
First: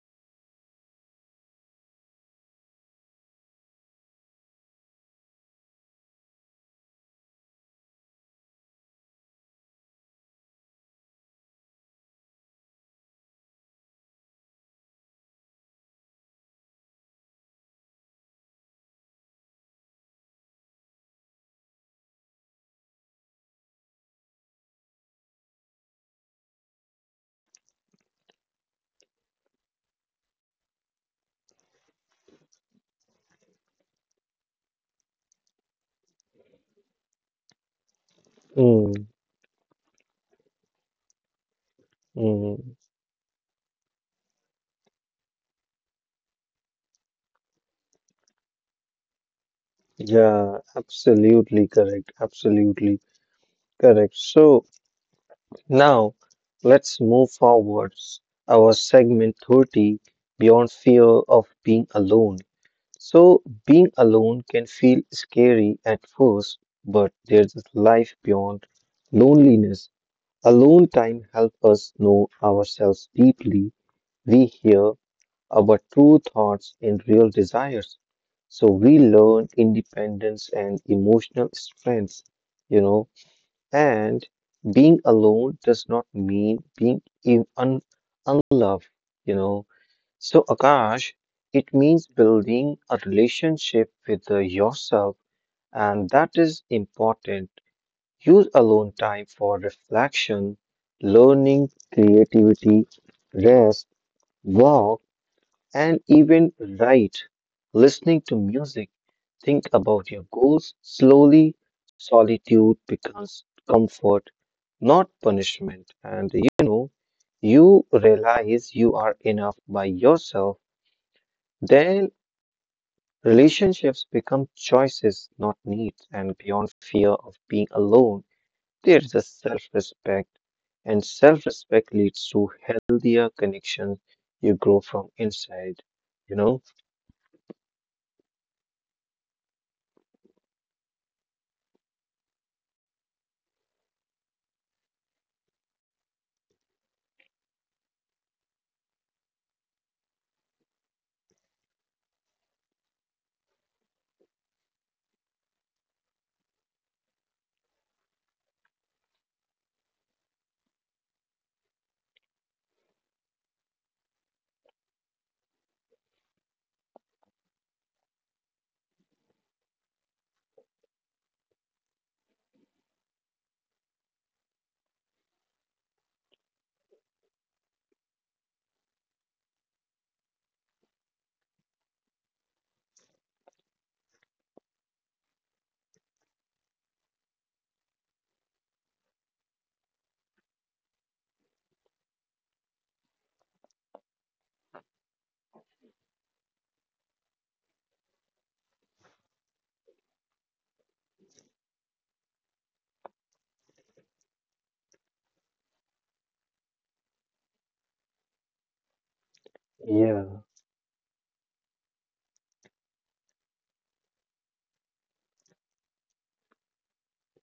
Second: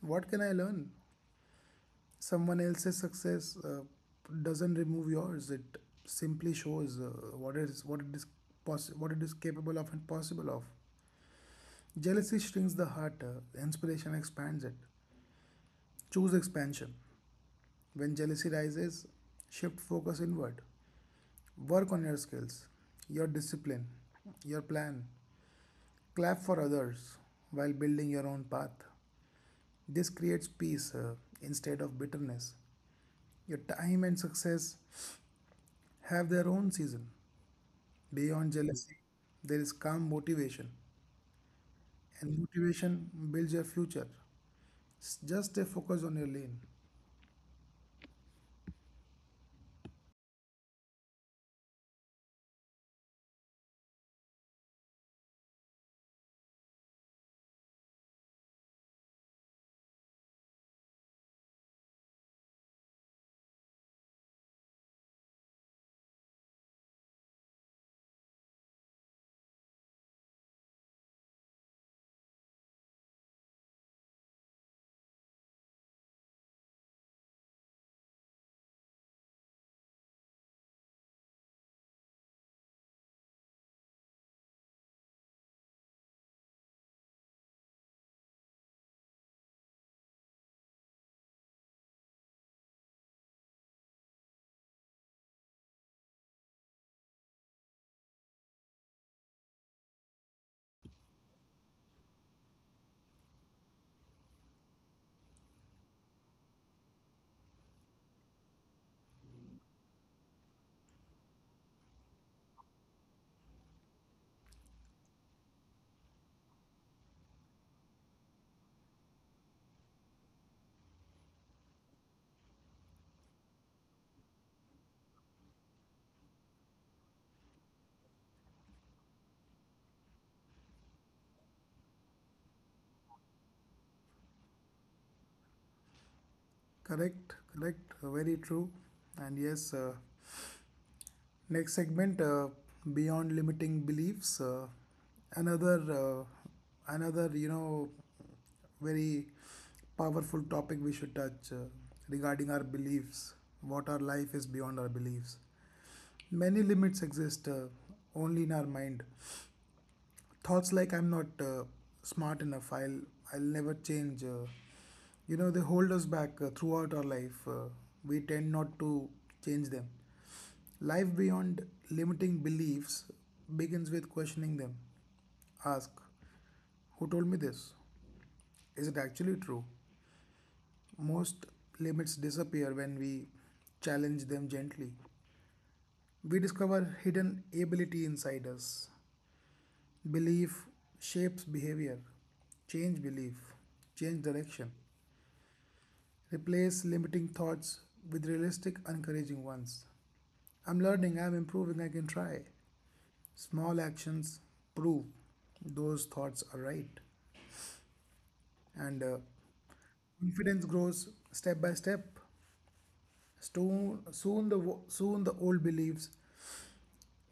S2: what can I learn. Someone else's success doesn't remove yours. It simply shows what is what it is what it is capable of and possible of. Jealousy shrinks the heart, inspiration expands it. Choose expansion. When jealousy rises, shift focus inward. Work on your skills, your discipline, your plan. Clap for others while building your own path. This creates peace instead of bitterness. Your time and success have their own season. Beyond jealousy,
S1: Mm,
S2: there is calm motivation, and
S1: mm.
S2: motivation builds your future. Just stay focused on your lane.
S1: Yeah, absolutely correct. Absolutely correct. So, now, let's move forwards. Our segment 30 beyond fear of being alone. So, being alone can feel scary at first, but there's a life beyond loneliness. Alone time helps us know ourselves deeply. We hear our true thoughts and real desires. So, we learn independence and emotional strength. You know, and being alone does not mean being in un unloved, you know. So, Akash, it means building a relationship with yourself, and that is important. Use alone time for reflection, learning, creativity, rest, work, and even write. Listening to music, think about your goals. Slowly, solitude becomes comfort, not punishment. And you realize you are enough by yourself. Then relationships become choices, not needs. And beyond fear of being alone, there is a self respect. And self respect leads to healthier connections. You grow from inside, you know?
S2: Correct, correct, very true. And yes, next segment beyond limiting beliefs. Another, uh, another, very powerful topic we should touch regarding our beliefs. What our life is beyond our beliefs. Many limits exist only in our mind. Thoughts like I'm not smart enough, I'll never change. They hold us back throughout our life. We tend not to change them. Life beyond limiting beliefs begins with questioning them. Ask, who told me this? Is it actually true? Most limits disappear when we challenge them gently. We discover hidden ability inside us. Belief shapes behavior. Change belief, change direction. Replace limiting thoughts with realistic, encouraging ones. I'm learning, I'm improving, I can try. Small actions prove those thoughts are right. And
S1: Yeah.
S2: confidence grows step by step. Soon the old beliefs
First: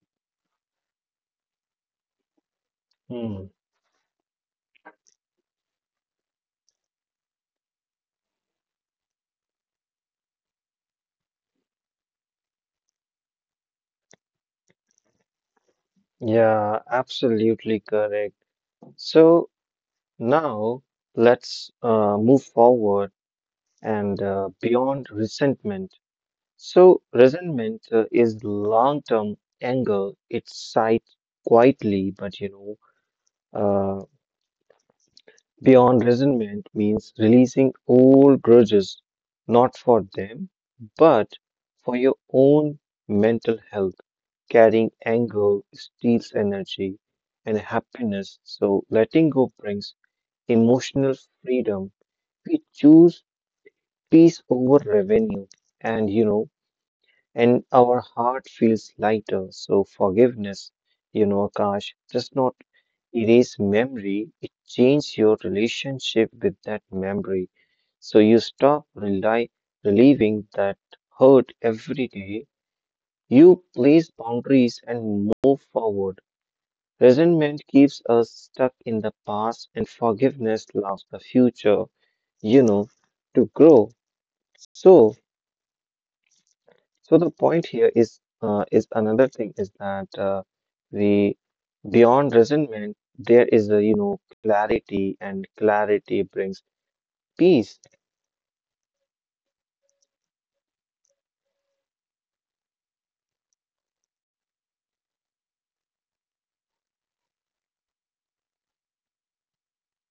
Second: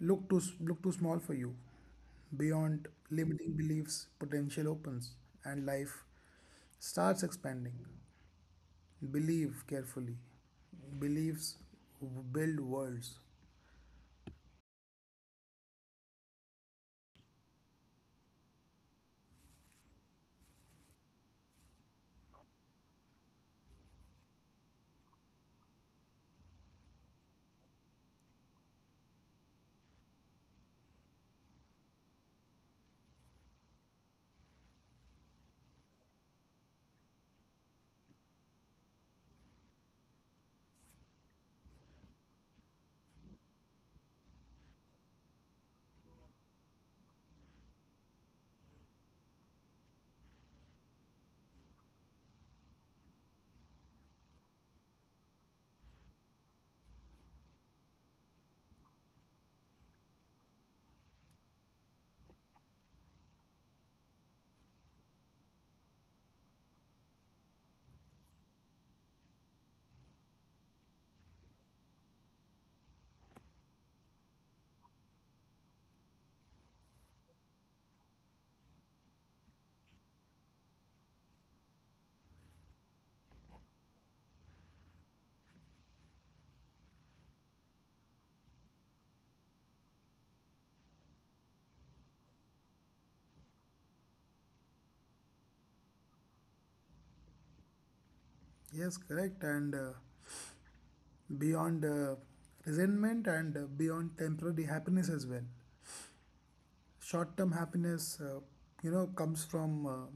S2: look look too small for you. Beyond
S1: Hmm.
S2: limiting beliefs, potential opens and life starts expanding. Believe carefully. Beliefs build worlds.
S1: Yeah, absolutely correct. So now let's move forward and beyond resentment. So, resentment is long-term anger. It's site quietly, but uh, beyond resentment means releasing old grudges, not for them, but for your own mental health. Carrying anger steals energy and happiness, so letting go brings emotional freedom. We choose peace over revenue, and and our heart feels lighter. So forgiveness, Akash, does not erase memory, it changes your relationship with that memory. So you relieving that hurt every day. You place boundaries and move forward. Resentment keeps us stuck in the past, and forgiveness allows the future, you know, to grow. So, So the point here is another thing is that we beyond resentment there is a clarity and clarity brings peace.
S2: Yes, correct. And Beyond resentment and beyond temporary happiness as well. Short term happiness comes from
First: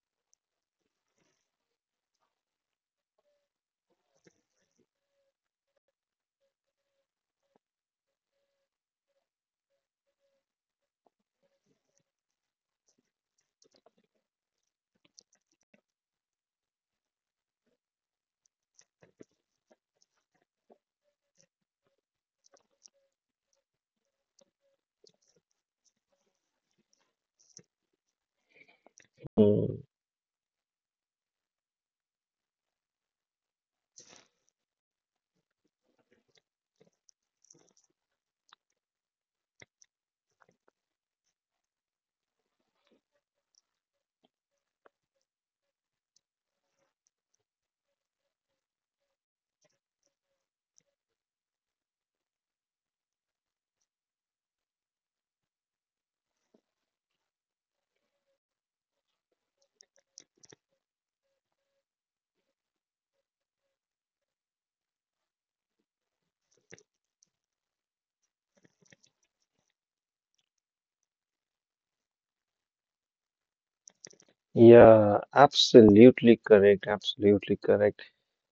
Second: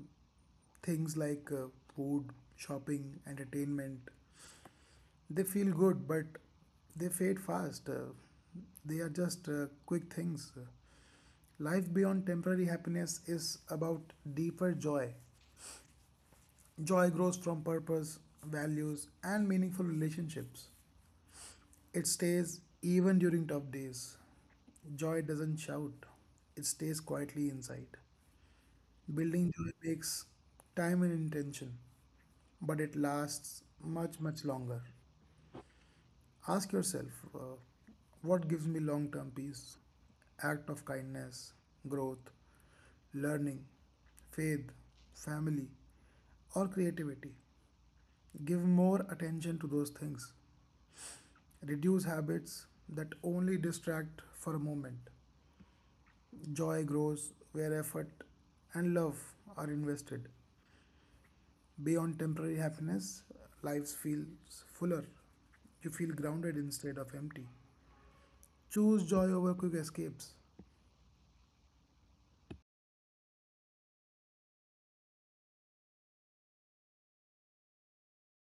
S2: things like food, shopping, entertainment. They feel good but they fade fast. They are just quick things. Life beyond temporary happiness is about deeper joy. Joy grows from purpose, values, and meaningful relationships. It stays even during tough days. Joy doesn't shout, it stays quietly inside. Building joy
S1: Mm,
S2: takes time and intention, but it lasts much, much longer. Ask yourself, uh, what gives me long term peace? Act of kindness, growth, learning, faith, family, or creativity. Give more attention to those things. Reduce habits that only distract for a moment. Joy grows where effort and love are invested. Beyond temporary happiness, life feels fuller. You feel grounded instead of empty. Choose joy over quick escapes.
S1: yeah, absolutely correct. Absolutely correct.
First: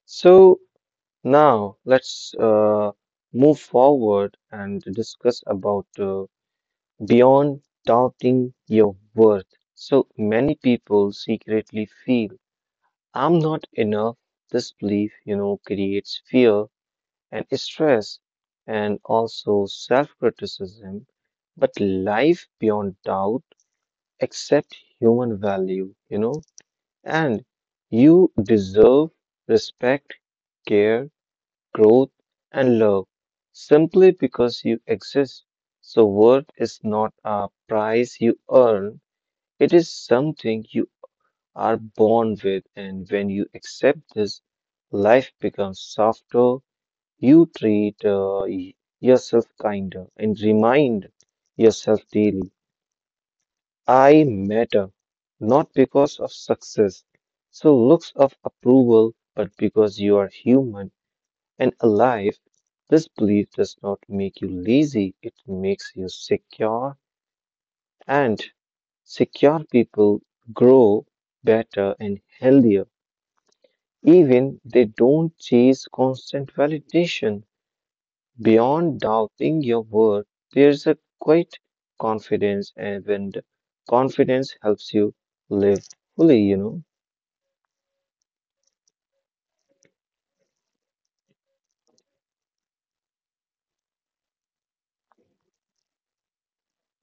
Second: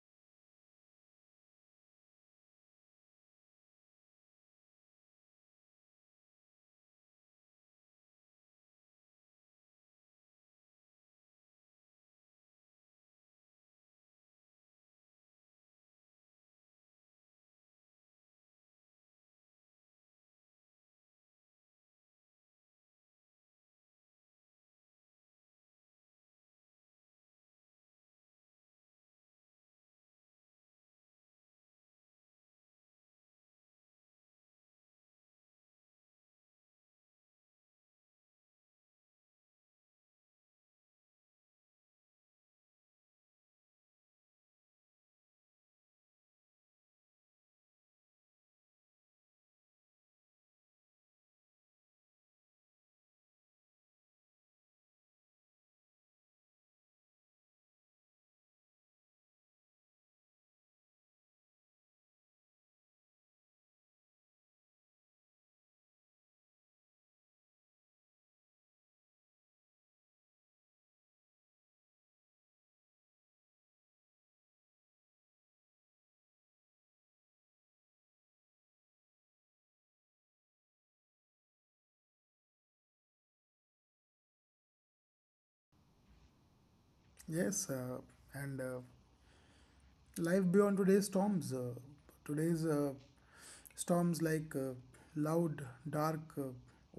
S1: So now let's move forward and discuss about beyond doubting your worth. So many people secretly feel I'm not enough. This belief, creates fear and stress and also self-criticism. But life beyond doubt accept human value, and you deserve respect, care, growth, and love simply because you exist. So worth is not a prize you earn. It is something you are born with, and when you accept this, life becomes softer. You treat yourself kinder and remind yourself daily I matter, not because of success, so looks of approval, but because you are human and alive. This belief does not make you lazy, it makes you secure, and secure people grow better and healthier. Even they don't chase constant validation. Beyond doubting your worth, there's a quiet confidence, and when the confidence helps you live fully, you know.
S2: Yes. And Life beyond today's storms. Today's storms like loud, dark,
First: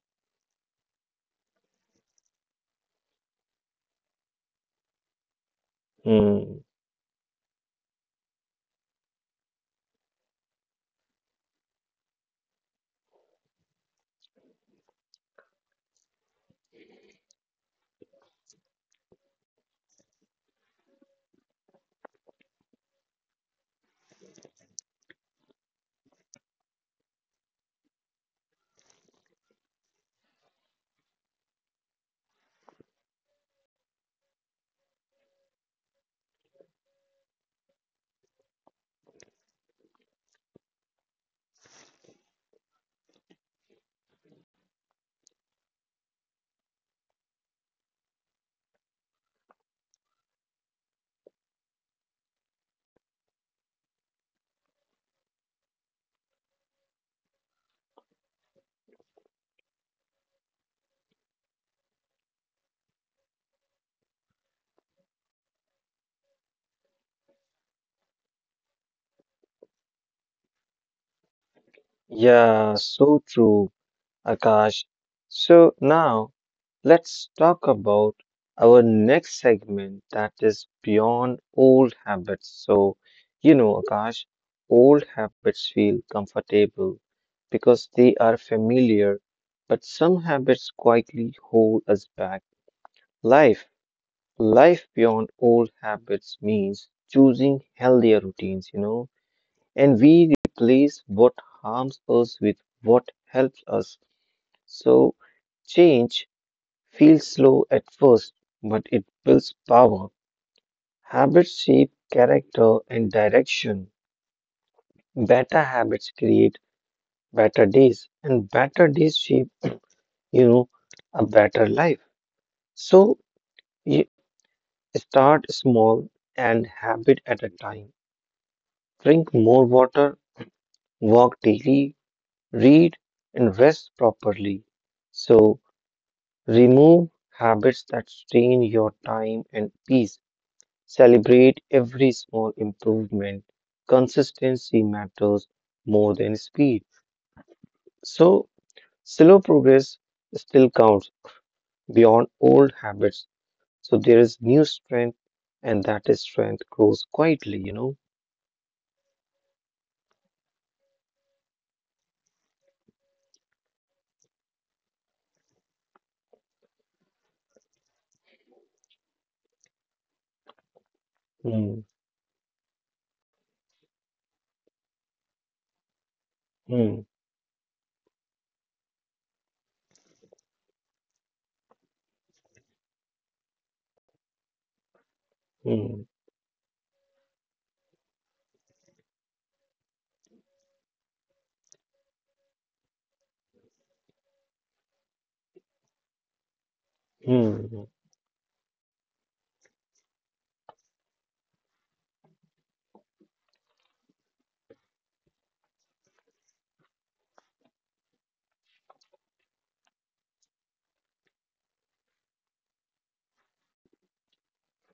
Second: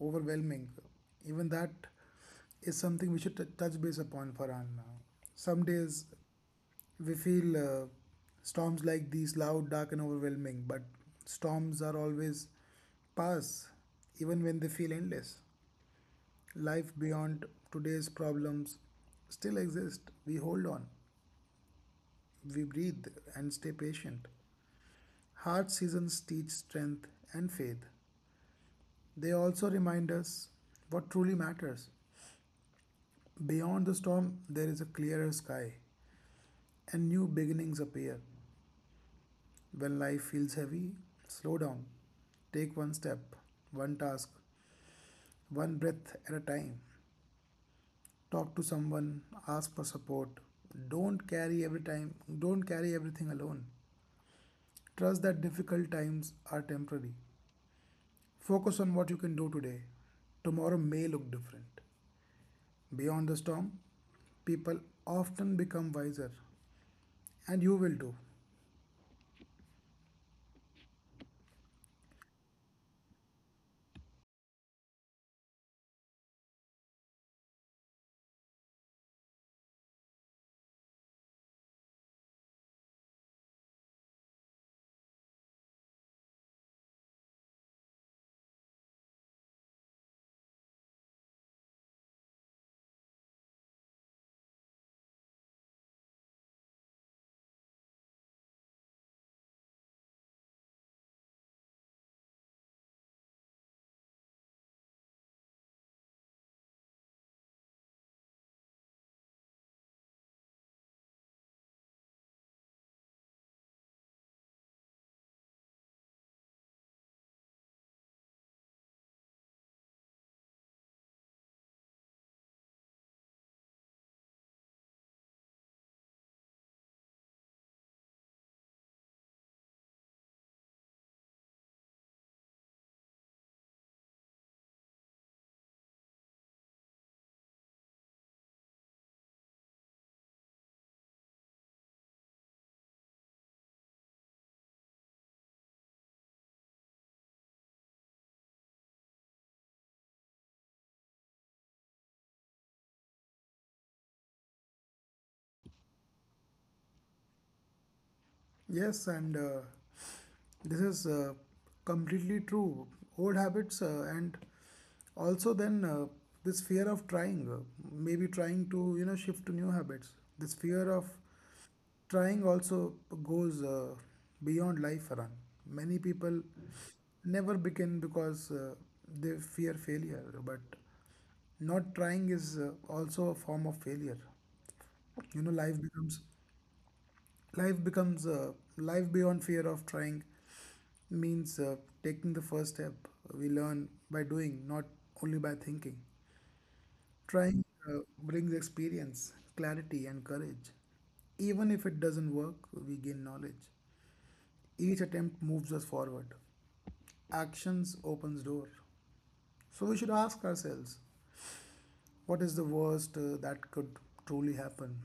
S2: overwhelming. Even that is something we should touch base upon, Farhan. Some days
S1: Hmm.
S2: we feel storms like these, loud, dark, and overwhelming, but storms are always pass, even when they feel endless. Life beyond today's problems still exist. We hold on, we breathe, and stay patient. Hard seasons teach strength and faith. They also remind us what truly matters. Beyond the storm, there is a clearer sky, and new beginnings appear. When life feels heavy, slow down. Take one step, one task, one breath at a time. Talk to someone, ask for support. Don't carry every time, don't carry everything alone. Trust that difficult times are temporary. Focus on what you can do today. Tomorrow may look different. Beyond the storm, people often become wiser, and you will too.
S1: Yeah, so true, Akash. So now let's talk about our next segment that is beyond old habits. So, you know, Akash, old habits feel comfortable because they are familiar, but some habits quietly hold us back. Life, life beyond old habits means choosing healthier routines, and we replace what harms us with what helps us. So, change feels slow at first, but it builds power. Habits shape character and direction. Better habits create better days, and better days shape, you know, a better life. So you start small and habit at a time. Drink more water, walk daily, read, and rest properly. So remove habits that strain your time and peace. Celebrate every small improvement. Consistency matters more than speed. So, slow progress still counts beyond old habits. So, there is new strength, and that is strength grows quietly, you know.
S2: Yes. And uh, This is completely true. Old habits and also then this fear of trying, maybe trying to shift to new habits. This fear of
S1: Hmm,
S2: trying also goes beyond life run. Many people
S1: hmm,
S2: never begin because they fear failure, but not trying is also a form of failure. You know,
S1: hmm,
S2: life beyond fear of trying means taking the first step. We learn by doing, not only by thinking. Trying
S1: hmm,
S2: brings experience, clarity and courage. Even if it doesn't work, we gain knowledge. Each attempt moves us forward. Actions opens door. So we should ask ourselves, what is the worst that could truly happen?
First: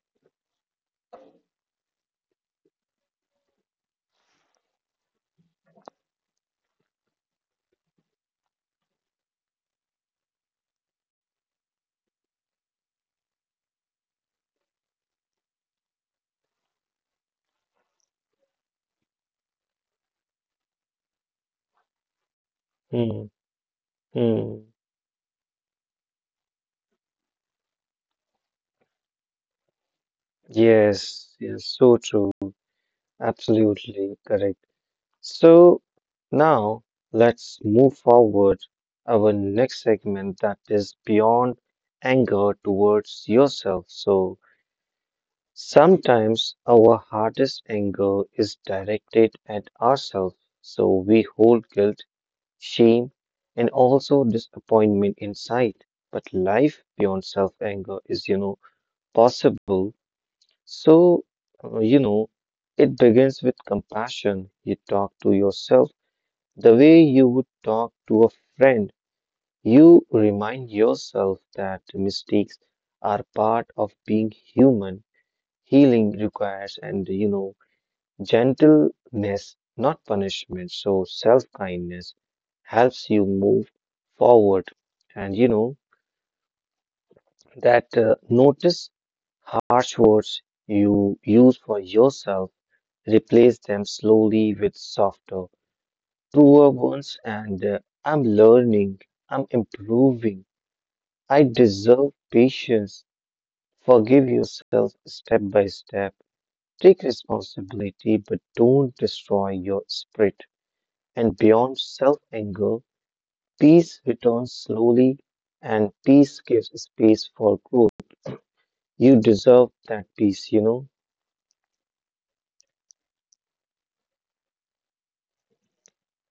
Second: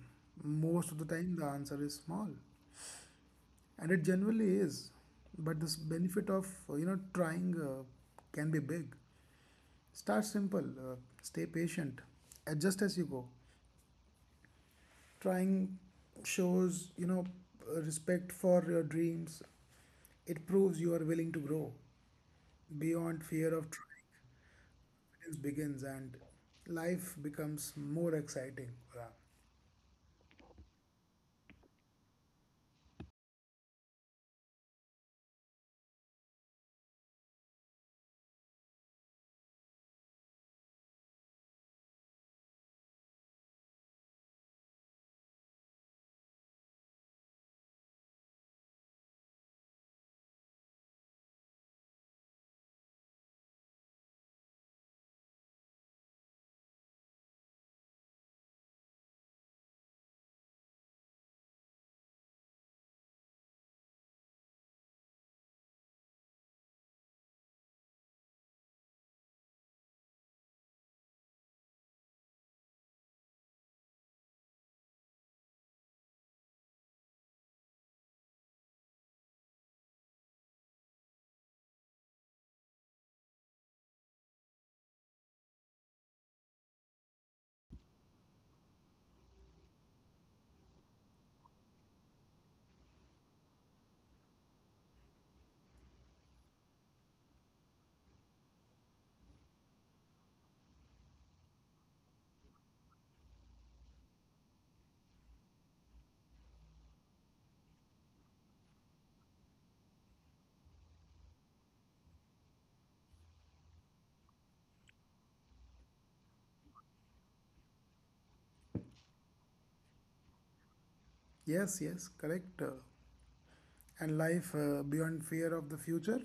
S2: Most of the time the answer is small, and it generally is. But this benefit of trying can be big. Start simple, stay patient, adjust as you go. Trying shows, respect for your dreams. It proves you are willing to grow. Beyond
S1: hmm,
S2: fear of trying,
S1: hmm.
S2: confidence begins and life becomes more exciting. Yeah.
S1: Yes, yes, so true. Absolutely correct. So now let's move forward our next segment that is beyond anger towards yourself. So sometimes our hardest anger is directed at ourselves. So we hold guilt, shame, and also disappointment inside. But life beyond self-anger is, possible. So, uh, you know, it begins with compassion. You talk to yourself the way you would talk to a friend, you remind yourself that mistakes are part of being human. Healing requires and gentleness, not punishment. So self-kindness helps you move forward. And you know that notice harsh words you use for yourself, replace them slowly with softer, truer ones, and I'm learning, I'm improving. I deserve patience. Forgive yourself step by step. Take responsibility, but don't destroy your spirit. And beyond self anger, peace returns slowly, and peace gives space for growth. You deserve that peace, you know?
S2: Yes, yes, correct. And Life beyond fear of the future.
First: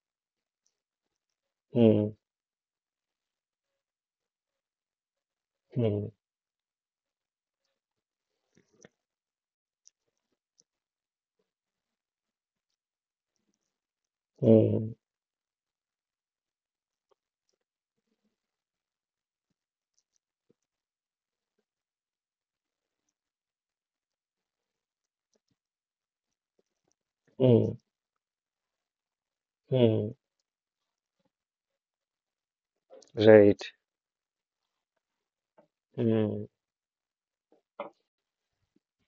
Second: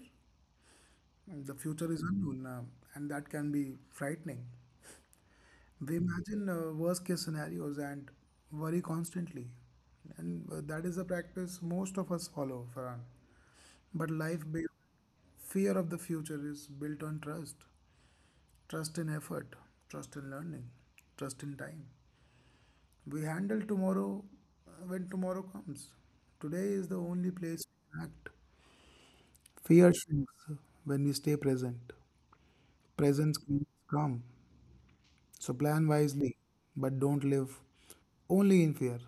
S2: The future is
S1: Hmm,
S2: unknown, and that can be frightening. They
S1: hmm,
S2: imagine worst case scenarios and worry constantly. And that is a practice most of us follow, Farhan. But life beyond
S1: hmm,
S2: fear of the future is built on trust. Trust in effort, trust in learning, trust in time. We handle tomorrow when tomorrow comes. Today is the only place
S1: hmm,
S2: we can act. Fear
S1: hmm.
S2: shrinks when we stay present. Presence
S1: Right.
S2: creates calm. So plan wisely,
S1: Hmm,
S2: but don't live only in fear.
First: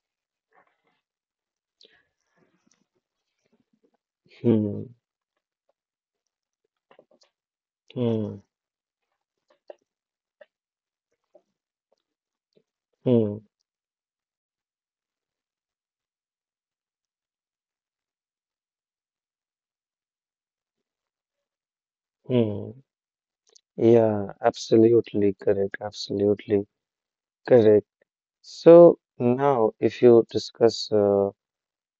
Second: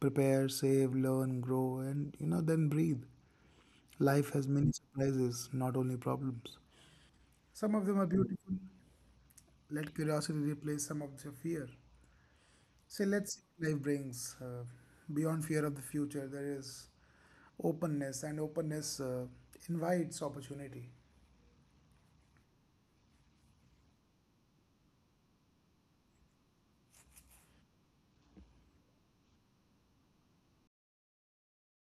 S2: Prepare, save, learn, grow, and then breathe. Life has many
S1: hmm,
S2: surprises, not only problems. Some of them are
S1: hmm,
S2: beautiful. Let curiosity replace some of your fear. So let's
S1: hmm,
S2: see what life brings. Beyond fear of the future, there is openness, and openness invites opportunity.
S1: hmm. Yeah, absolutely correct. Absolutely correct. So now, if you discuss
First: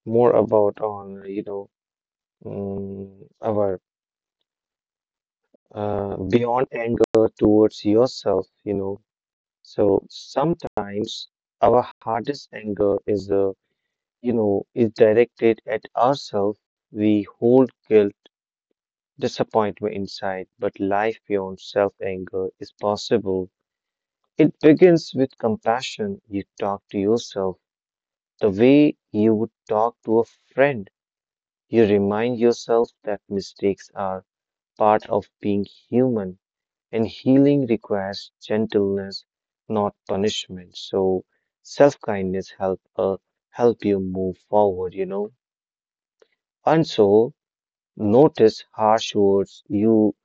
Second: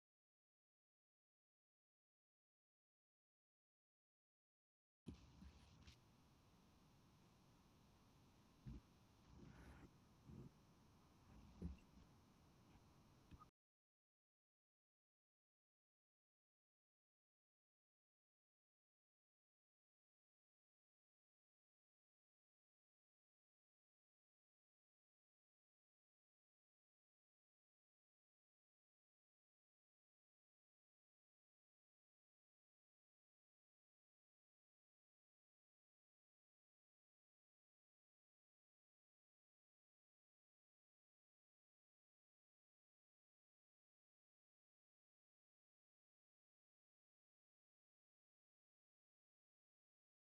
S1: more about on, um, our beyond anger towards yourself, so sometimes our hardest anger is, is directed at ourselves. We hold guilt, disappointment inside, but life beyond self-anger is possible. It begins with compassion. You talk to yourself the way you would talk to a friend. You remind yourself that mistakes are part of being human and healing requires gentleness, not punishment. So self-kindness help help you move forward. And so notice harsh words you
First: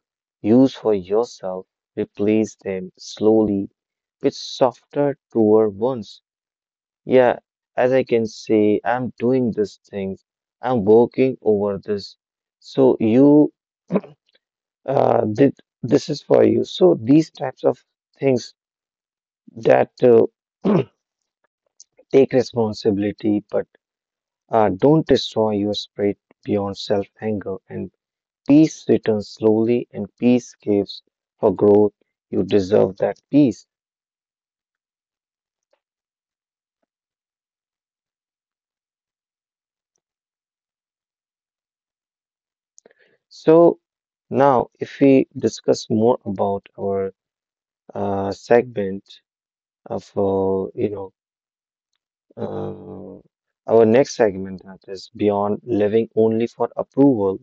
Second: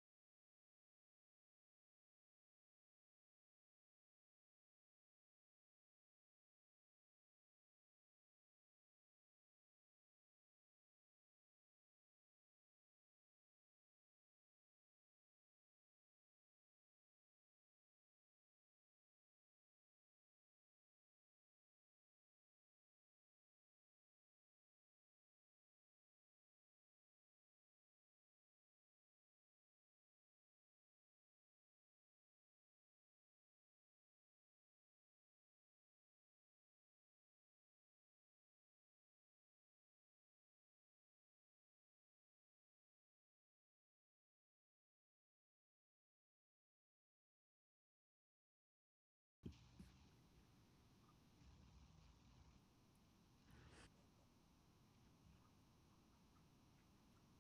S1: use for yourself, replace them slowly with softer, truer ones. Yeah, as I can say, I'm doing these things. I'm working over this. So you did this is for you. So these types of things that take responsibility but don't destroy your spirit beyond self-anger, and peace returns slowly, and peace gives for growth. You deserve that peace. So now if we discuss more about our segment for our next segment that is beyond living only for approval.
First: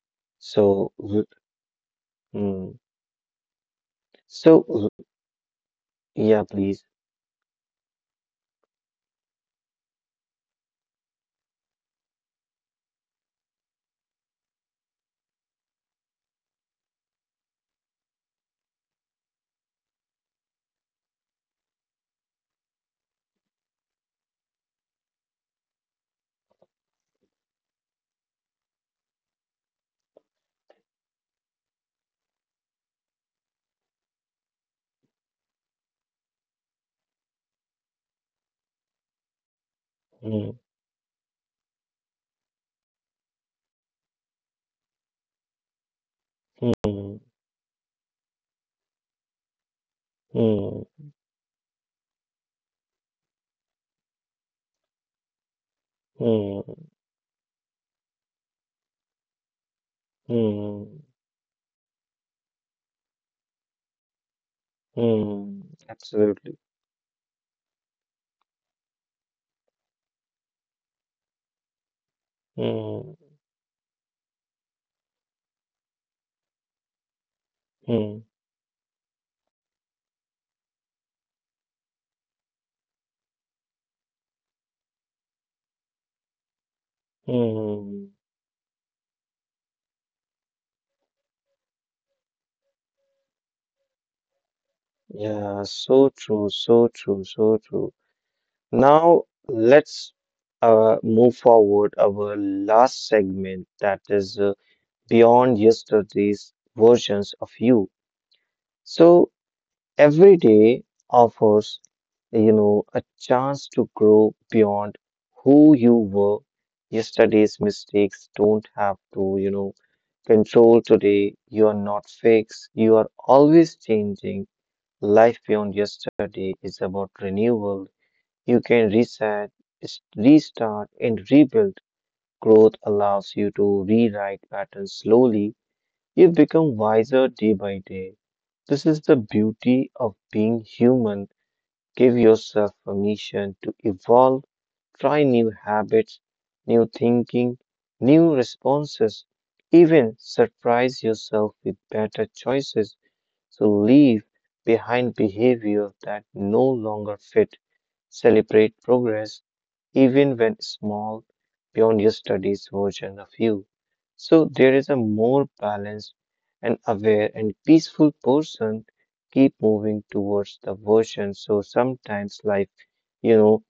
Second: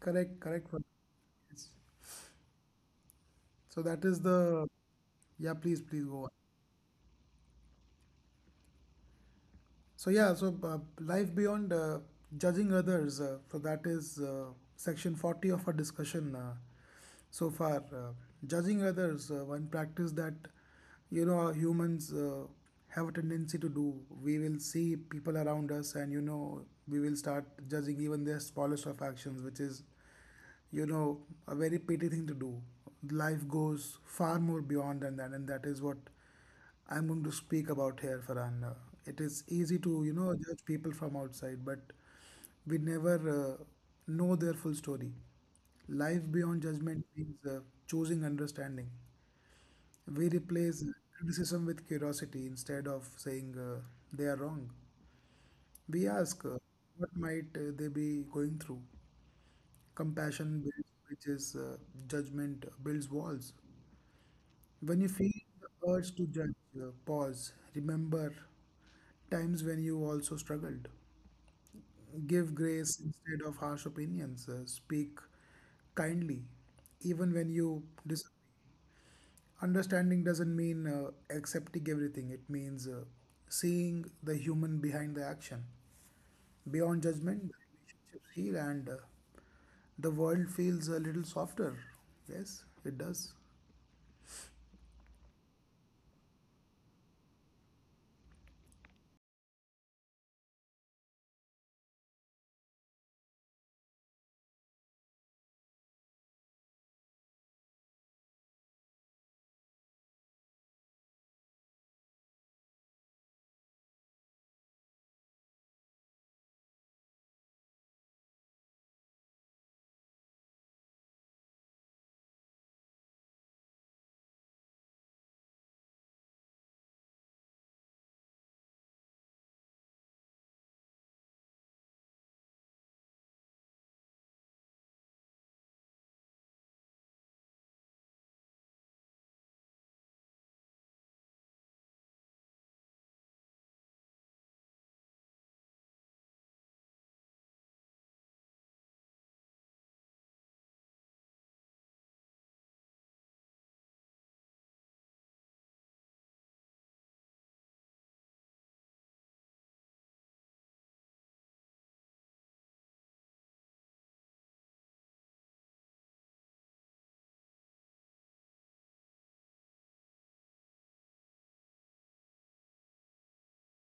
S2: Correct, correct.
S1: So w-
S2: Yes.
S1: mm,
S2: So that is
S1: so
S2: the.
S1: w-
S2: Yeah, please, please go on.
S1: yeah, please.
S2: So yeah, life beyond judging others. So that is section 40 of our discussion so far. Judging others, one practice that humans have a tendency to do. We will see people around us, and we will start judging even their smallest of actions, which is, you know, a very petty thing to do. Life goes far more beyond than that, and that is what I'm going to speak about here, Farhan. It is easy to,
S1: Mm,
S2: judge people from outside, but we never know their full story. Life beyond judgment
S1: mm,
S2: means choosing understanding. We replace
S1: mm,
S2: criticism with curiosity, instead of saying they are wrong. We ask,
S1: mm,
S2: what might they be going through? Compassion builds
S1: mm,
S2: bridges, judgment builds walls. When you feel
S1: mm,
S2: the urge to judge,
S1: absolutely.
S2: pause, remember times when you also struggled. Give grace
S1: Mm,
S2: instead of harsh opinions. Speak kindly, even when you
S1: mm,
S2: disagree. Understanding doesn't mean accepting everything, it means seeing the human behind the action. Beyond judgment, the
S1: mm.
S2: relationships heal, and the world feels a little softer. Yes, it does.
S1: Yeah, so true, so true, so true. Now let's move forward our last segment, that is. Beyond yesterday's versions of you. So every day offers, you know, a chance to grow beyond who you were. Yesterday's mistakes don't have to, you know, control today. You are not fixed. You are always changing. Life beyond yesterday is about renewal. You can reset, restart, and rebuild. Growth allows you to rewrite patterns slowly, you become wiser day by day. This is the beauty of being human. Give yourself permission to evolve, try new habits, new thinking, new responses, even surprise yourself with better choices. So leave behind behavior that no longer fit. Celebrate progress, even when small, beyond your studies version of you. So there is a more balanced and aware and peaceful person, keep moving towards the version. So sometimes life, you know,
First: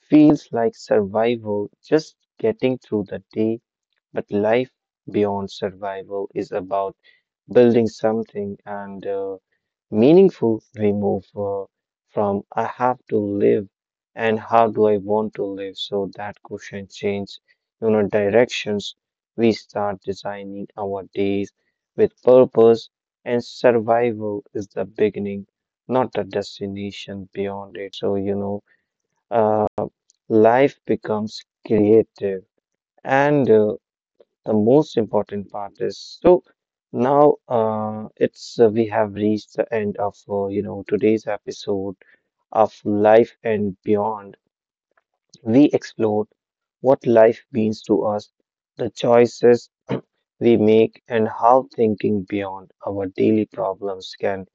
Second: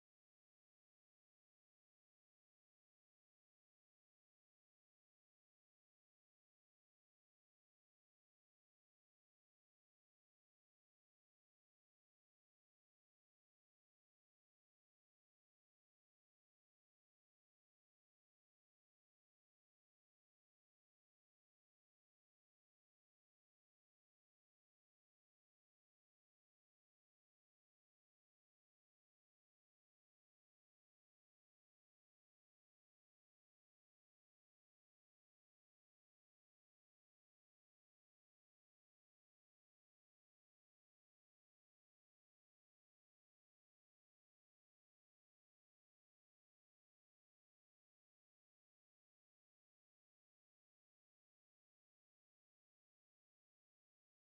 S1: feels like survival, just getting through the day, but life beyond survival is about building something and meaningful, remove from I have to live and how do I want to live. So that question change, you know, directions. We start designing our days with purpose, and survival is the beginning, not the destination beyond it. So, uh, life becomes creative, and the most important part is, so now it's we have reached the end of you know, today's episode of Life and Beyond. We explored what life means to us, the choices we make, and how thinking beyond our daily problems can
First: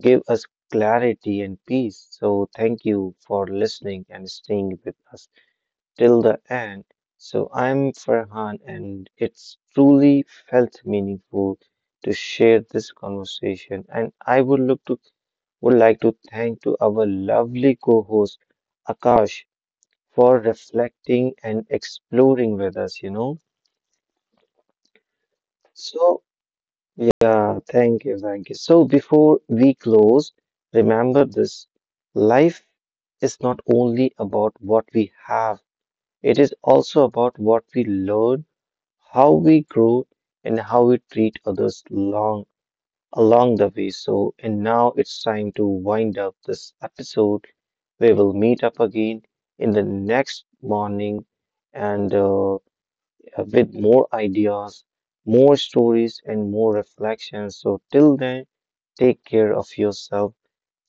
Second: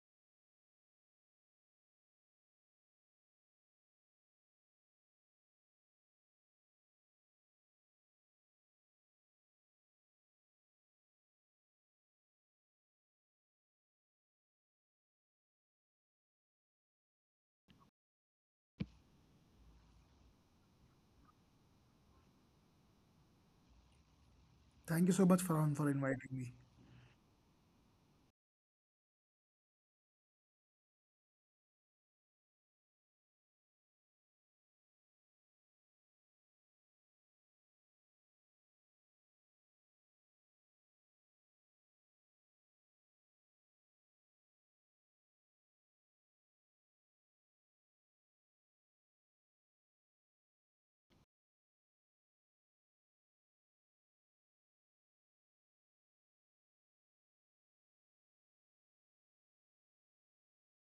S1: give us clarity and peace. So thank you for listening and staying with us till the end. So I'm Farhan, and it's truly felt meaningful to share this conversation. And I would like to thank to our lovely co-host Akash for reflecting and exploring with us. You know,
S2: Thank you so much, Farhan, for
S1: so
S2: inviting me.
S1: yeah, thank you, thank you. So before we close, remember this: life is not only about what we have. It is also about what we learn, how we grow, and how we treat others long along the way. So, and now it's time to wind up this episode. We will meet up again in the next morning and with more ideas, more stories, and more reflections. So, till then, take care of yourself,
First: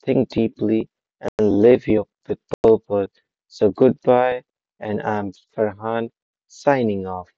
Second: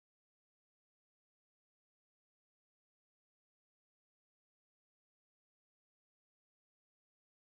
S1: think deeply, and live your with purpose. So, goodbye, and I'm Farhan signing off.